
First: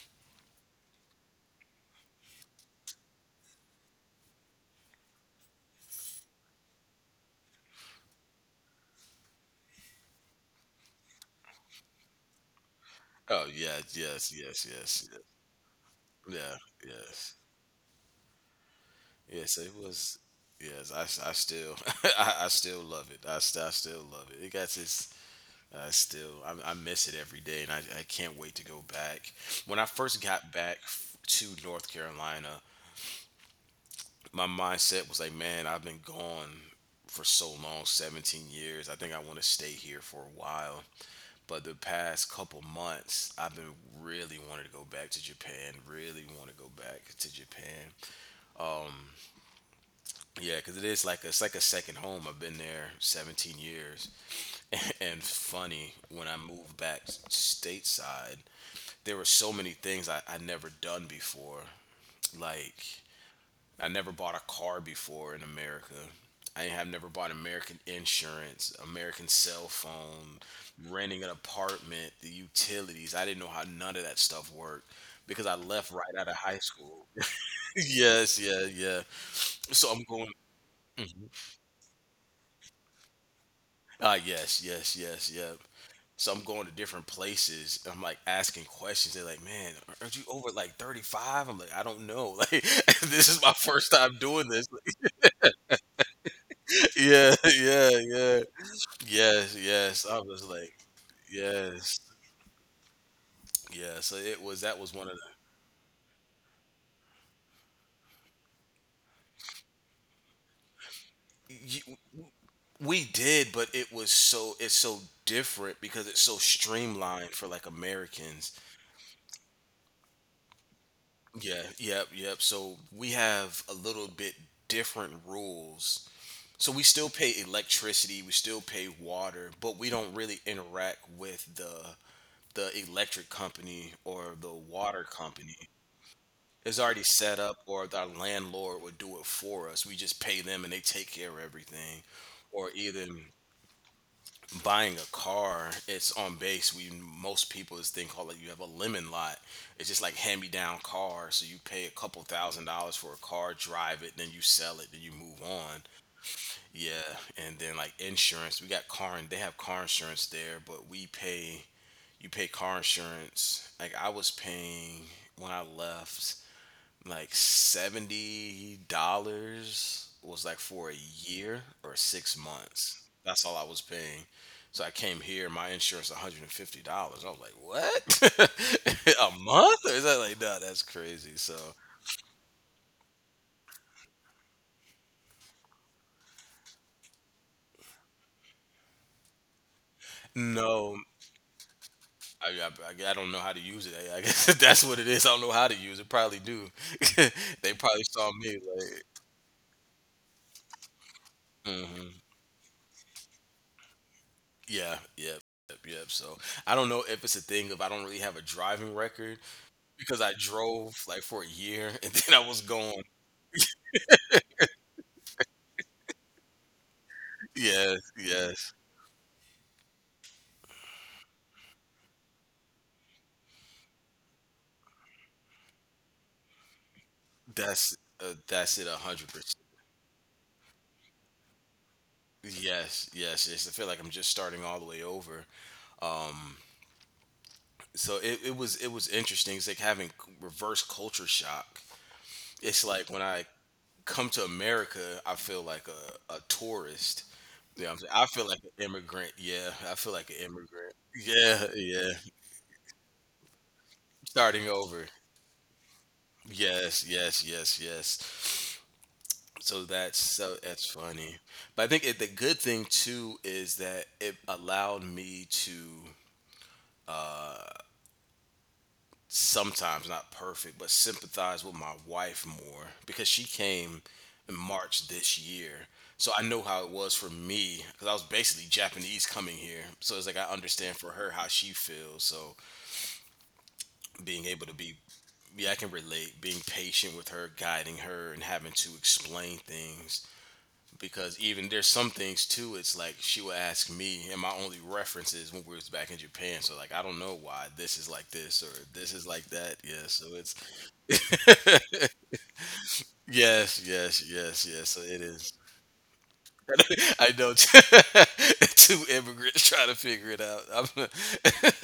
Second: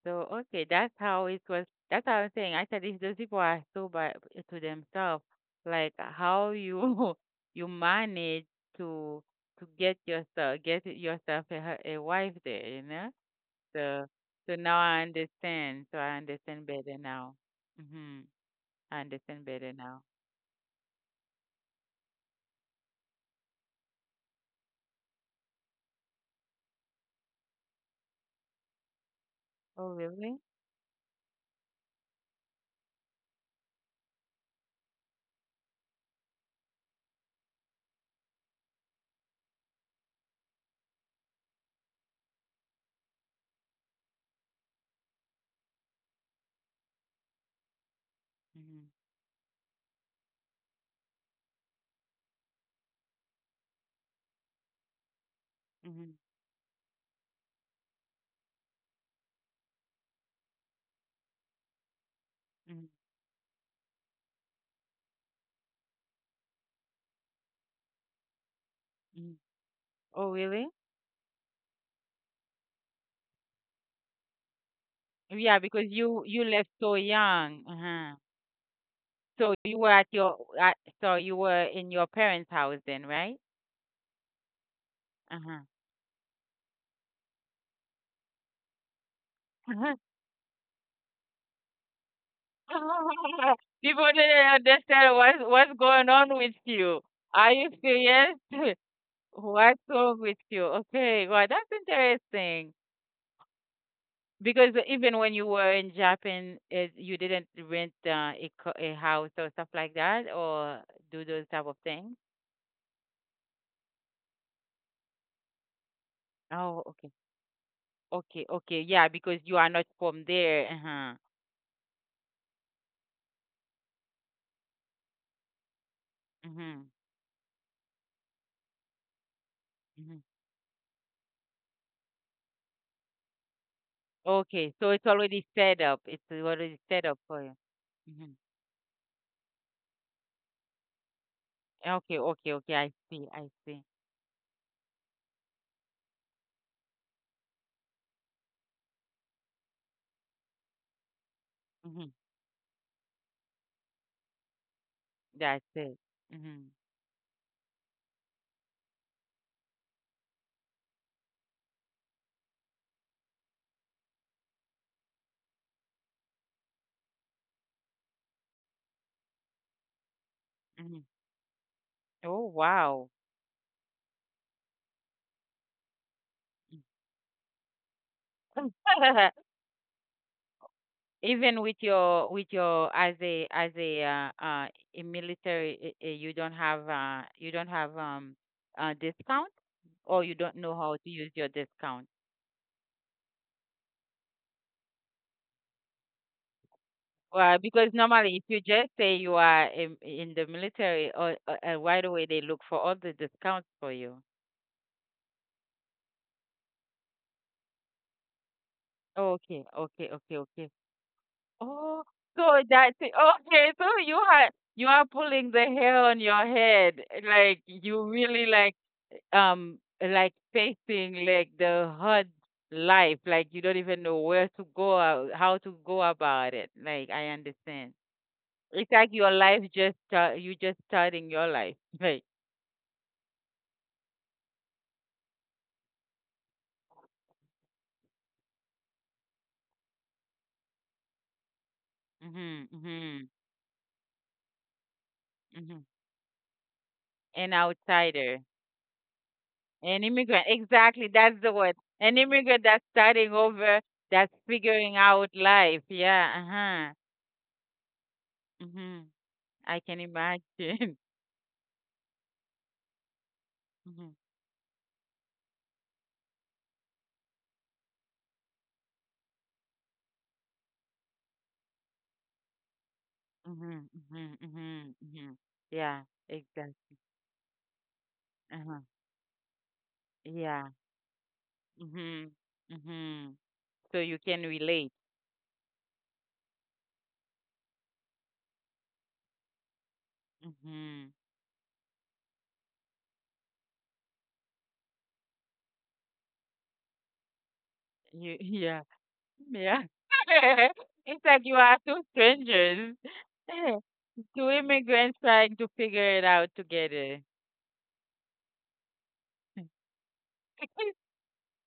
B: So okay, that's how it was. That's how I'm saying. I said if those people are so by to themselves, like how you you manage to to get yourself a wife there, you know?
A: Oh yeah.
B: So
A: Yes. Yes.
B: now I
A: Yes. Yes.
B: understand. So I
A: Yeah.
B: understand better
A: Yes.
B: now. Mhm. I understand
A: Yes,
B: better
A: it
B: now.
A: was. Yes, I still I still love it. I still love it. It got this. I miss it every day, and I can't wait to go back. When I
B: Oh,
A: first
B: really?
A: got back to North Carolina, my mindset was like, man, I've been gone for so long, 17 years. I think I want to stay here for a while. But the past couple months, I've been really wanting to go back to Japan. Really want to go back to Japan.
B: Mhm.
A: Yeah, because it is like it's like a second home. I've been there 17 years, and funny
B: Mhm.
A: when I moved back stateside, there were so many things I never done before. Like
B: Mhm.
A: I never bought a car before in America. I have never bought American insurance, American
B: Mhm.
A: cell
B: Oh,
A: phone,
B: really?
A: renting an apartment, the utilities. I didn't know how none of that stuff worked because I
B: Yeah,
A: left
B: because
A: right out
B: you
A: of
B: you
A: high
B: left so
A: school.
B: young. Uh-huh.
A: Yes, yeah.
B: So you
A: So
B: were
A: I'm
B: at
A: going.
B: your at,
A: Mm-hmm.
B: so you were in your parents' house then, right?
A: Ah yes, yes, yes, yep.
B: Uh-huh.
A: So I'm going to different places. And I'm like asking questions. They're like, "Man, are you over like 35?" I'm like, "I don't know. Like, this is my
B: Uh-huh.
A: first time
B: People
A: doing
B: didn't
A: this."
B: understand what's going on with you.
A: Yeah,
B: Are you
A: yeah.
B: serious?
A: Yes,
B: What's
A: yes. I
B: wrong
A: was
B: with
A: like,
B: you? Okay, well, that's
A: yes,
B: interesting.
A: yeah. So it was that
B: Because
A: was one of the
B: even when you were in Japan, you didn't rent a house or stuff like that, or do those type
A: you,
B: of things.
A: we did, but it's so different because it's so
B: Oh, okay,
A: streamlined for like Americans.
B: okay, okay. Yeah, because you are not from there. Uh-huh.
A: Yeah, yep. So we have a little bit different rules. So we
B: Mm-hmm.
A: still pay electricity, we still pay water, but we don't
B: Mm-hmm.
A: really interact with the electric company or the
B: Okay,
A: water
B: so it's
A: company.
B: already set up. It's
A: It's
B: already
A: already
B: set up
A: set up,
B: for you.
A: or our
B: Hmm.
A: landlord would do it for us. We just pay them and they take care of everything.
B: Okay, okay,
A: Or
B: okay. I
A: even
B: see. I see.
A: buying a car, it's on base. We Most people this thing called like you have a lemon lot. It's just like hand me down car. So you pay a couple
B: Hmm.
A: thousand dollars for a car, drive it, then you sell it, then you move
B: That's
A: on.
B: it. Hmm.
A: Yeah, and then like insurance, we got car and they have car insurance there, but we pay you pay car insurance. Like I was paying when I left like $70 was like for a
B: Hmm.
A: year or 6
B: Oh,
A: months.
B: wow.
A: That's all I was paying. So I came here, my insurance $150. I was like, "What? A month?" Or is that like, "No, that's crazy." So,
B: Even with your as a as a military, you don't have discount, or you don't know
A: no.
B: how to use your discount.
A: I, I don't know how to use it. I guess that's what it is. I don't know how to use it. Probably do.
B: Well,
A: They
B: because
A: probably saw
B: normally if
A: me
B: you just
A: like,
B: say you are in the military, or right
A: hmm
B: away they look for all the discounts for you.
A: yeah, yep. So I don't know if it's a thing if I don't really have a driving record
B: Okay, okay,
A: because I
B: okay, okay.
A: drove like for a year and
B: Oh,
A: then I
B: so
A: was gone.
B: that's it. Okay, so you are pulling the hair on your head, like
A: Yes,
B: you really,
A: yes.
B: like facing like the hard life, like you don't even know where to go out, how to go about it, like I
A: That's
B: understand.
A: that's it. A
B: It's like
A: hundred
B: your
A: percent.
B: life just start, you just starting your life. Like,
A: Yes, yes, yes. I feel like I'm just starting all the way over. Um, so it was it was interesting. It's like having reverse culture shock.
B: mhm,
A: It's like when
B: mhm,
A: I come to America, I feel like
B: mhm.
A: a tourist.
B: An
A: You know what I'm saying? I feel
B: outsider.
A: like an immigrant. Yeah, I feel
B: An
A: like an
B: immigrant.
A: immigrant.
B: Exactly, that's
A: Yeah,
B: the word,
A: yeah.
B: an immigrant that's starting over, that's
A: Starting over.
B: figuring out life, yeah.
A: Yes,
B: Uh-huh.
A: yes, yes, yes.
B: Mhm.
A: So
B: I can
A: that's so that's
B: imagine.
A: funny. But I think the good thing too is that
B: Mhm,
A: it allowed me to sometimes not perfect, but sympathize with my wife more because she came
B: mhm, mhm,
A: in March
B: mhm,
A: this
B: mhm,
A: year.
B: yeah,
A: So I know how it
B: exactly.
A: was for me because I was basically
B: Uh-huh.
A: Japanese coming here. So it's like I
B: Yeah.
A: understand for her how she feels.
B: Mhm.
A: So
B: Mhm. So you
A: being
B: can
A: able to be,
B: relate.
A: yeah, I can relate, being patient with her, guiding her, and having to explain things.
B: Mhm.
A: Because even there's some things too, it's like she will ask me, and my only reference is when we was back in Japan. So like I don't know why this is like
B: You,
A: this or
B: yeah.
A: this is like that.
B: Yeah.
A: Yeah, so it's
B: It's like you are two strangers,
A: yes, yes, yes,
B: two
A: yes. So it
B: immigrants
A: is.
B: trying to figure it out
A: I
B: together.
A: know two immigrants trying to figure it out.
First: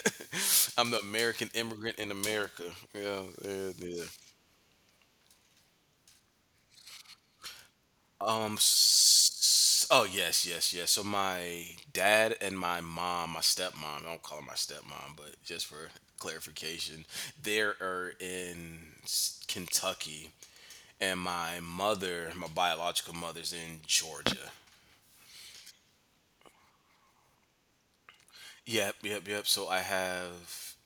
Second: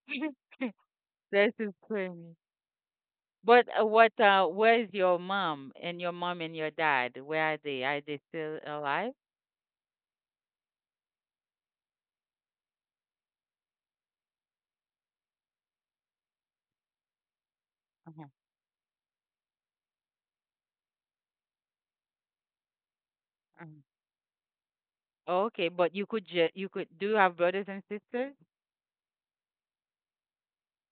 A: I'm the American
B: This is
A: immigrant in
B: funny.
A: America. Yeah,
B: But
A: yeah, yeah.
B: what? Where is your mom and your dad? Where are they? Are they
A: Um.
B: still alive?
A: s- Oh yes, yes, yes. So my dad and my mom, my stepmom. I don't call her my stepmom, but just for clarification, they are
B: Uh-huh.
A: in Kentucky, and my mother, my biological mother's
B: Uh-huh.
A: in Georgia.
B: Okay, but you could ju- you could do you have brothers and sisters?
A: Yep, yep, yep. So I have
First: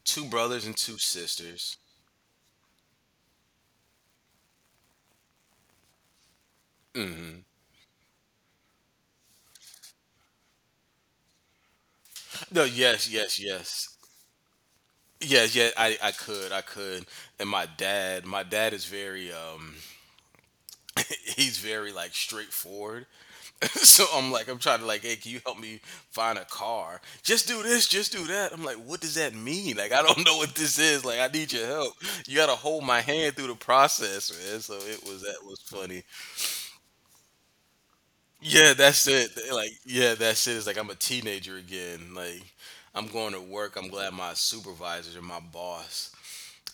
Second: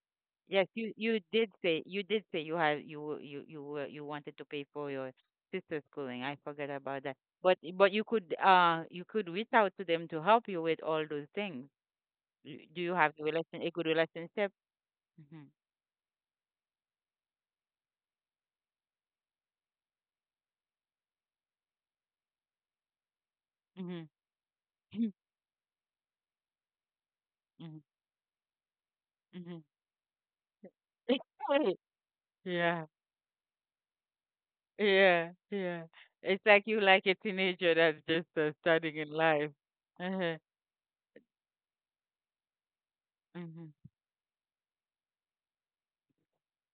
A: two brothers
B: Yes,
A: and
B: you
A: two
B: did
A: sisters.
B: say you have you were, you wanted to pay for your sister's schooling. I forgot about that. But you could reach out to them to help you with all those things.
A: No,
B: Do you have
A: yes,
B: a
A: yes,
B: relation a good
A: yes.
B: relationship? Mm-hmm.
A: Yes, yeah, I could, I could. And my dad is very he's very like straightforward.
B: Mm-hmm.
A: So I'm like I'm trying to like, hey, can you help me find a car? Just do
B: Mm-hmm.
A: this, just do that. I'm like, what does that
B: Mm-hmm.
A: mean? Like I don't know what this is. Like I need your help. You gotta hold
B: Yeah.
A: my hand through the process, man. So it was
B: Yeah.
A: that was
B: Yeah.
A: funny.
B: It's like you like a teenager that's just
A: Yeah,
B: starting
A: that's
B: in
A: it.
B: life.
A: Like, yeah,
B: Uh-huh.
A: that's it. It's like I'm a teenager again. Like, I'm going to work. I'm
B: Mm-hmm.
A: glad my supervisors and my boss.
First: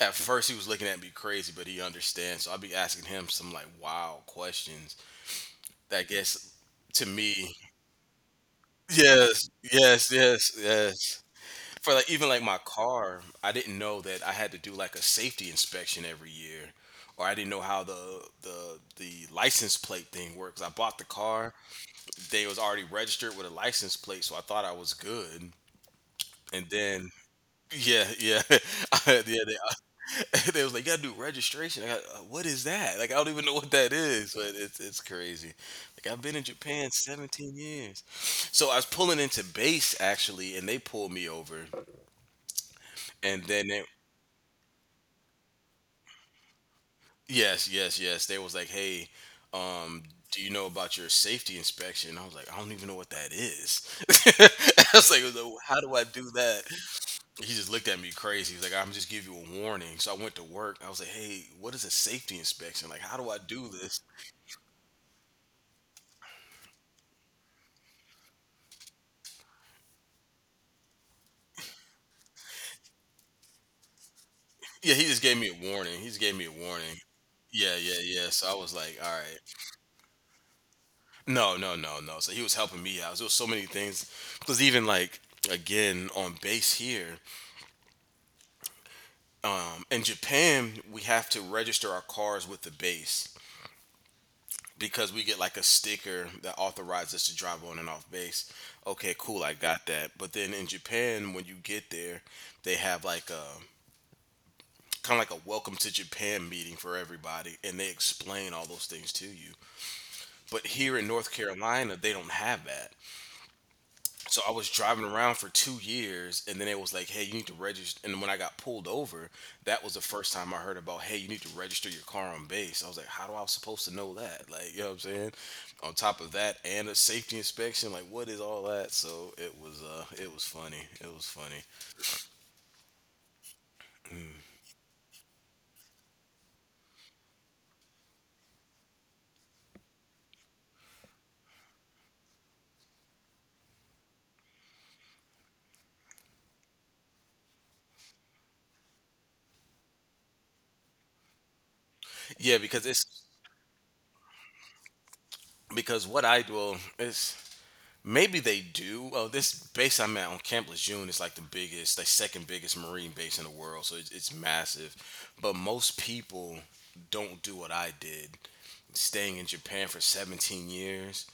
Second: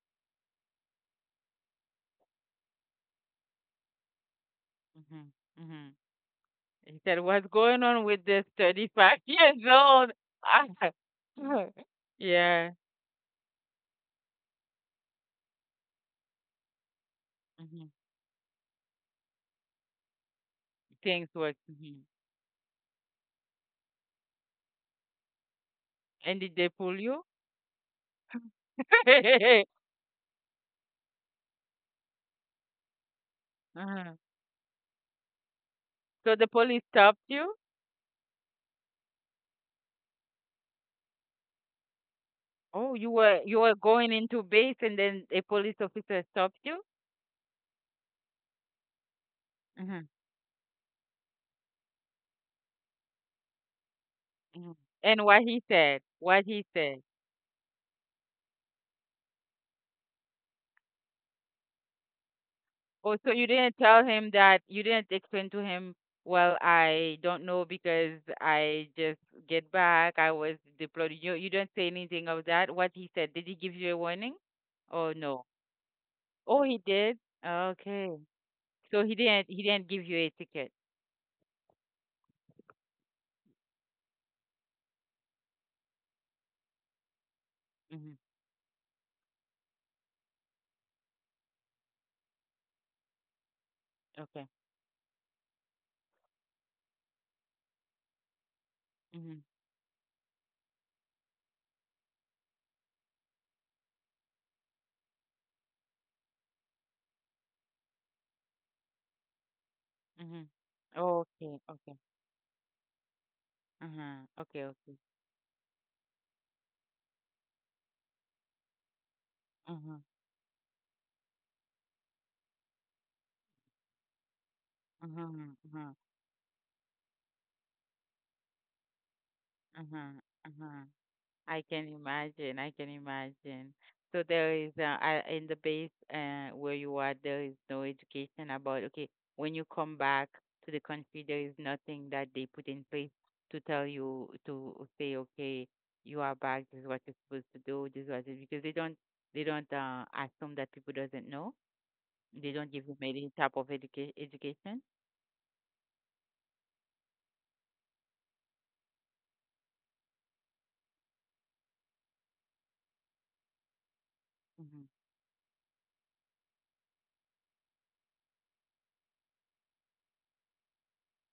A: At first, he was looking at me crazy, but he understands. So I'll be asking him some like wild questions
B: Mm-hmm. Mm-hmm.
A: that gets
B: He
A: to
B: said, "What's
A: me.
B: going on with this 35
A: Yes,
B: years
A: yes,
B: old?"
A: yes, yes. For like even like my
B: Yeah.
A: car, I didn't know that I had to do like a safety inspection every year, or I didn't know how
B: Hmm.
A: the license plate thing works. I bought the
B: Things
A: car
B: were. Hmm.
A: they was already registered with a license plate, so I thought I was good.
B: And did
A: And
B: they pull
A: then
B: you?
A: yeah, yeah, yeah. They, they was like, "You gotta do registration." I got, what is that? Like, I don't even know what that
B: Uh-huh.
A: is, but it's crazy. Like, I've been
B: So
A: in
B: the police
A: Japan
B: stopped
A: 17
B: you.
A: years, so I was pulling into base actually, and they pulled me over,
B: Oh, you were
A: and then they,
B: going into base, and then a police officer stopped you.
A: yes, yes, yes, they was like, "Hey, um,
B: Hmm.
A: do you know about your safety inspection?" I was like, "I don't even know what that is."
B: Hmm.
A: I was like,
B: And what he
A: "How do
B: said?
A: I do
B: What
A: that?"
B: he said?
A: He just looked at me crazy. He's like, I'm just give you a warning. So I went to work. I was like, hey, what is a safety inspection? Like, how
B: Oh,
A: do
B: so
A: I do this?
B: you didn't explain to him, well, I don't know because I just get back. I was deployed. You didn't say anything of that. What he said, did he give you a warning?
A: Yeah, he
B: Oh,
A: just gave
B: no.
A: me a warning. He just gave me a
B: Oh, he
A: warning.
B: did.
A: Yeah, yeah,
B: Okay.
A: yeah. So I was like,
B: So
A: all
B: he
A: right.
B: didn't he didn't give you a ticket.
A: No, no, no, no. So he was helping me out. There was so many things. Because even like, again, on base here,
B: Mhm.
A: in Japan, we have to register our cars with the base,
B: Okay.
A: because we get like a sticker that authorizes us to drive on and off base. Okay,
B: Mhm.
A: cool, I got that. But then in Japan, when you get there, they have like a kind of like a welcome to Japan meeting for everybody, and they explain all those things to you.
B: Mhm.
A: But here in North
B: Okay.
A: Carolina,
B: Okay.
A: they don't have that.
B: Uh-huh.
A: So I
B: Okay,
A: was
B: okay.
A: driving around for 2 years, and then it was like, "Hey, you need to register." And when I got pulled over, that was
B: Uh-huh.
A: the first time I heard about, "Hey, you need to register your car on base." I was like, "How do I was supposed to know that?" Like, you know what I'm saying?
B: Uh-huh. Uh-huh.
A: On top of that, and a safety inspection, like, what is all that? So
B: Uh-huh.
A: it was
B: Uh-huh.
A: funny. It was funny.
B: I can imagine. I can imagine. So there is in the base, where you are, there is no education about, okay. When you come back to the country, there is nothing that they put in place to tell you to say okay, you are back. This is what you're supposed to do. Because they don't assume that people doesn't know. They
A: Yeah,
B: don't
A: because
B: give them
A: it's
B: any type of education.
A: because what I do, well, it's maybe they do. Oh, this base I'm at on Camp Lejeune is like the biggest, like second biggest Marine base in the world, so it's massive. But most people don't do what I did. Staying in Japan for 17 years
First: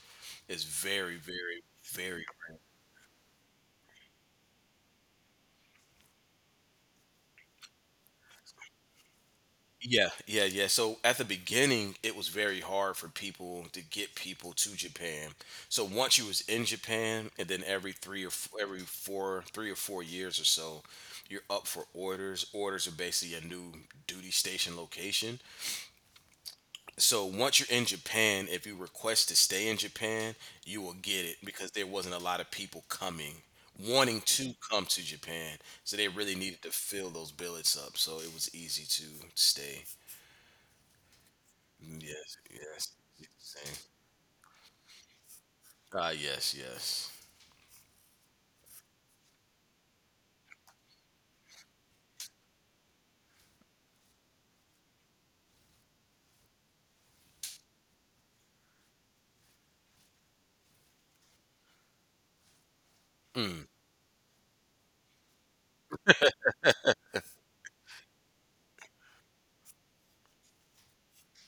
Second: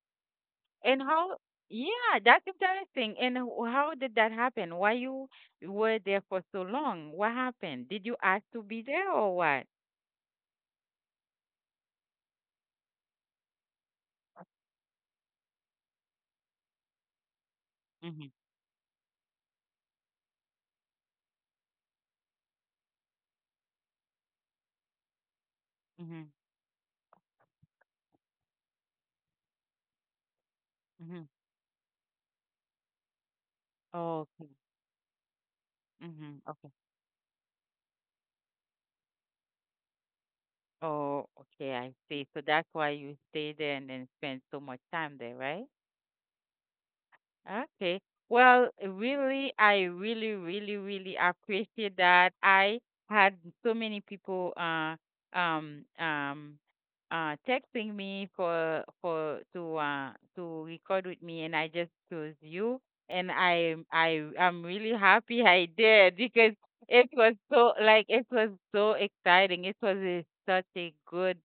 A: is
B: And
A: very,
B: how,
A: very,
B: yeah,
A: very
B: that's interesting. And how did that happen? Why you were there for so long? What happened? Did you ask to be there or what?
A: yeah, yeah, yeah. So at the beginning, it was very hard for people to get people to Japan. So once you was in Japan, and then
B: Mm-hmm.
A: every four, 3 or 4 years or so, you're up for orders. Orders are basically a new duty station location.
B: Mm-hmm.
A: So once you're in Japan, if you request to stay in Japan, you will
B: Mm-hmm.
A: get it because there wasn't a lot of people coming wanting
B: Okay.
A: to come to Japan. So they really
B: Mm-hmm.
A: needed to
B: Okay.
A: fill those billets up. So it was easy to stay.
B: Oh, okay. I see.
A: Yes,
B: So that's why
A: yes.
B: you stayed
A: Same.
B: there and then spent so much time there, right?
A: Ah, yes, yes.
B: Okay. Well, really, I really, really, really appreciate that. I had so many people um um texting me for to record with me, and I just chose you and
A: Mm.
B: I'm really happy I did, because it was so, like it was so exciting. It was such a good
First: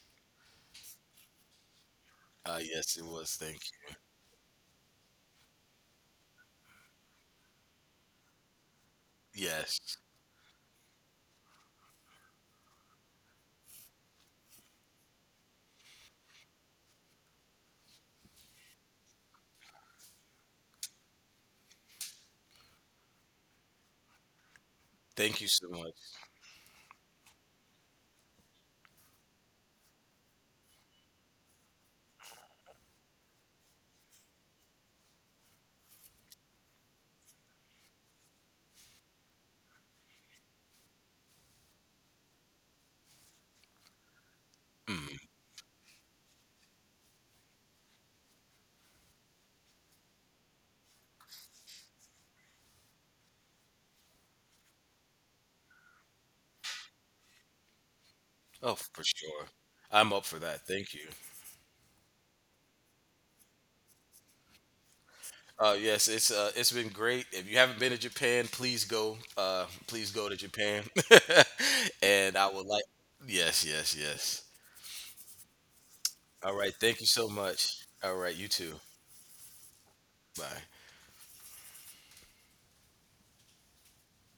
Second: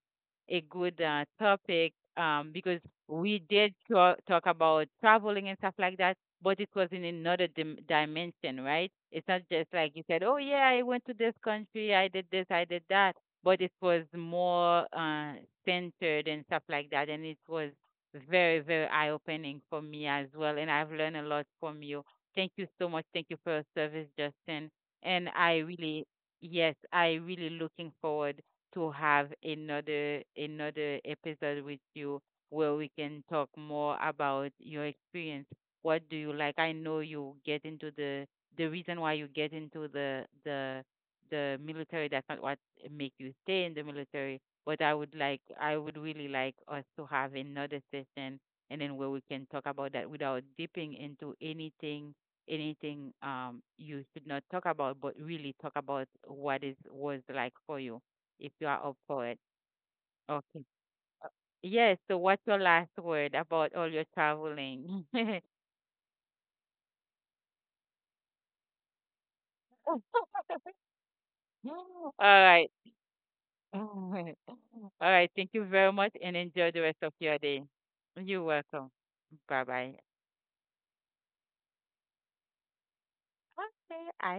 B: a good topic,
A: Ah,
B: because
A: yes, it was.
B: we
A: Thank
B: did
A: you.
B: talk about traveling and stuff like that, but it was in another dimension, right? It's not just like
A: Yes.
B: you said, oh, yeah, I went to this country, I did this, I did that, but it was more centered and stuff like that. And it was very, very eye opening for me as well. And I've learned a lot from you. Thank you so much. Thank you for your service, Justin. And
A: Thank you so much.
B: yes, I really looking forward to have another episode with you, where we can talk more about your experience. What do you like? I know you get into the reason why you get into the military. That's not what make you stay in the military. But
A: Mm.
B: I would really like us to have another session, and then where we can talk about that without dipping into anything, anything you should not talk about, but really talk about what is was like for you, if you
A: Oh,
B: are up
A: for
B: for it.
A: sure. I'm up for
B: Okay.
A: that. Thank you.
B: Yes, so what's your last word about all your traveling?
A: Yes, it's it's been great. If you haven't been to Japan, please go. Please go to Japan.
B: All
A: And I would
B: right.
A: like. Yes, yes, yes.
B: All right. Thank you very much and
A: All
B: enjoy
A: right.
B: the rest
A: Thank you
B: of
A: so
B: your day.
A: much. All right.
B: You're
A: You too.
B: welcome. Bye bye.
A: Bye.
B: Okay, I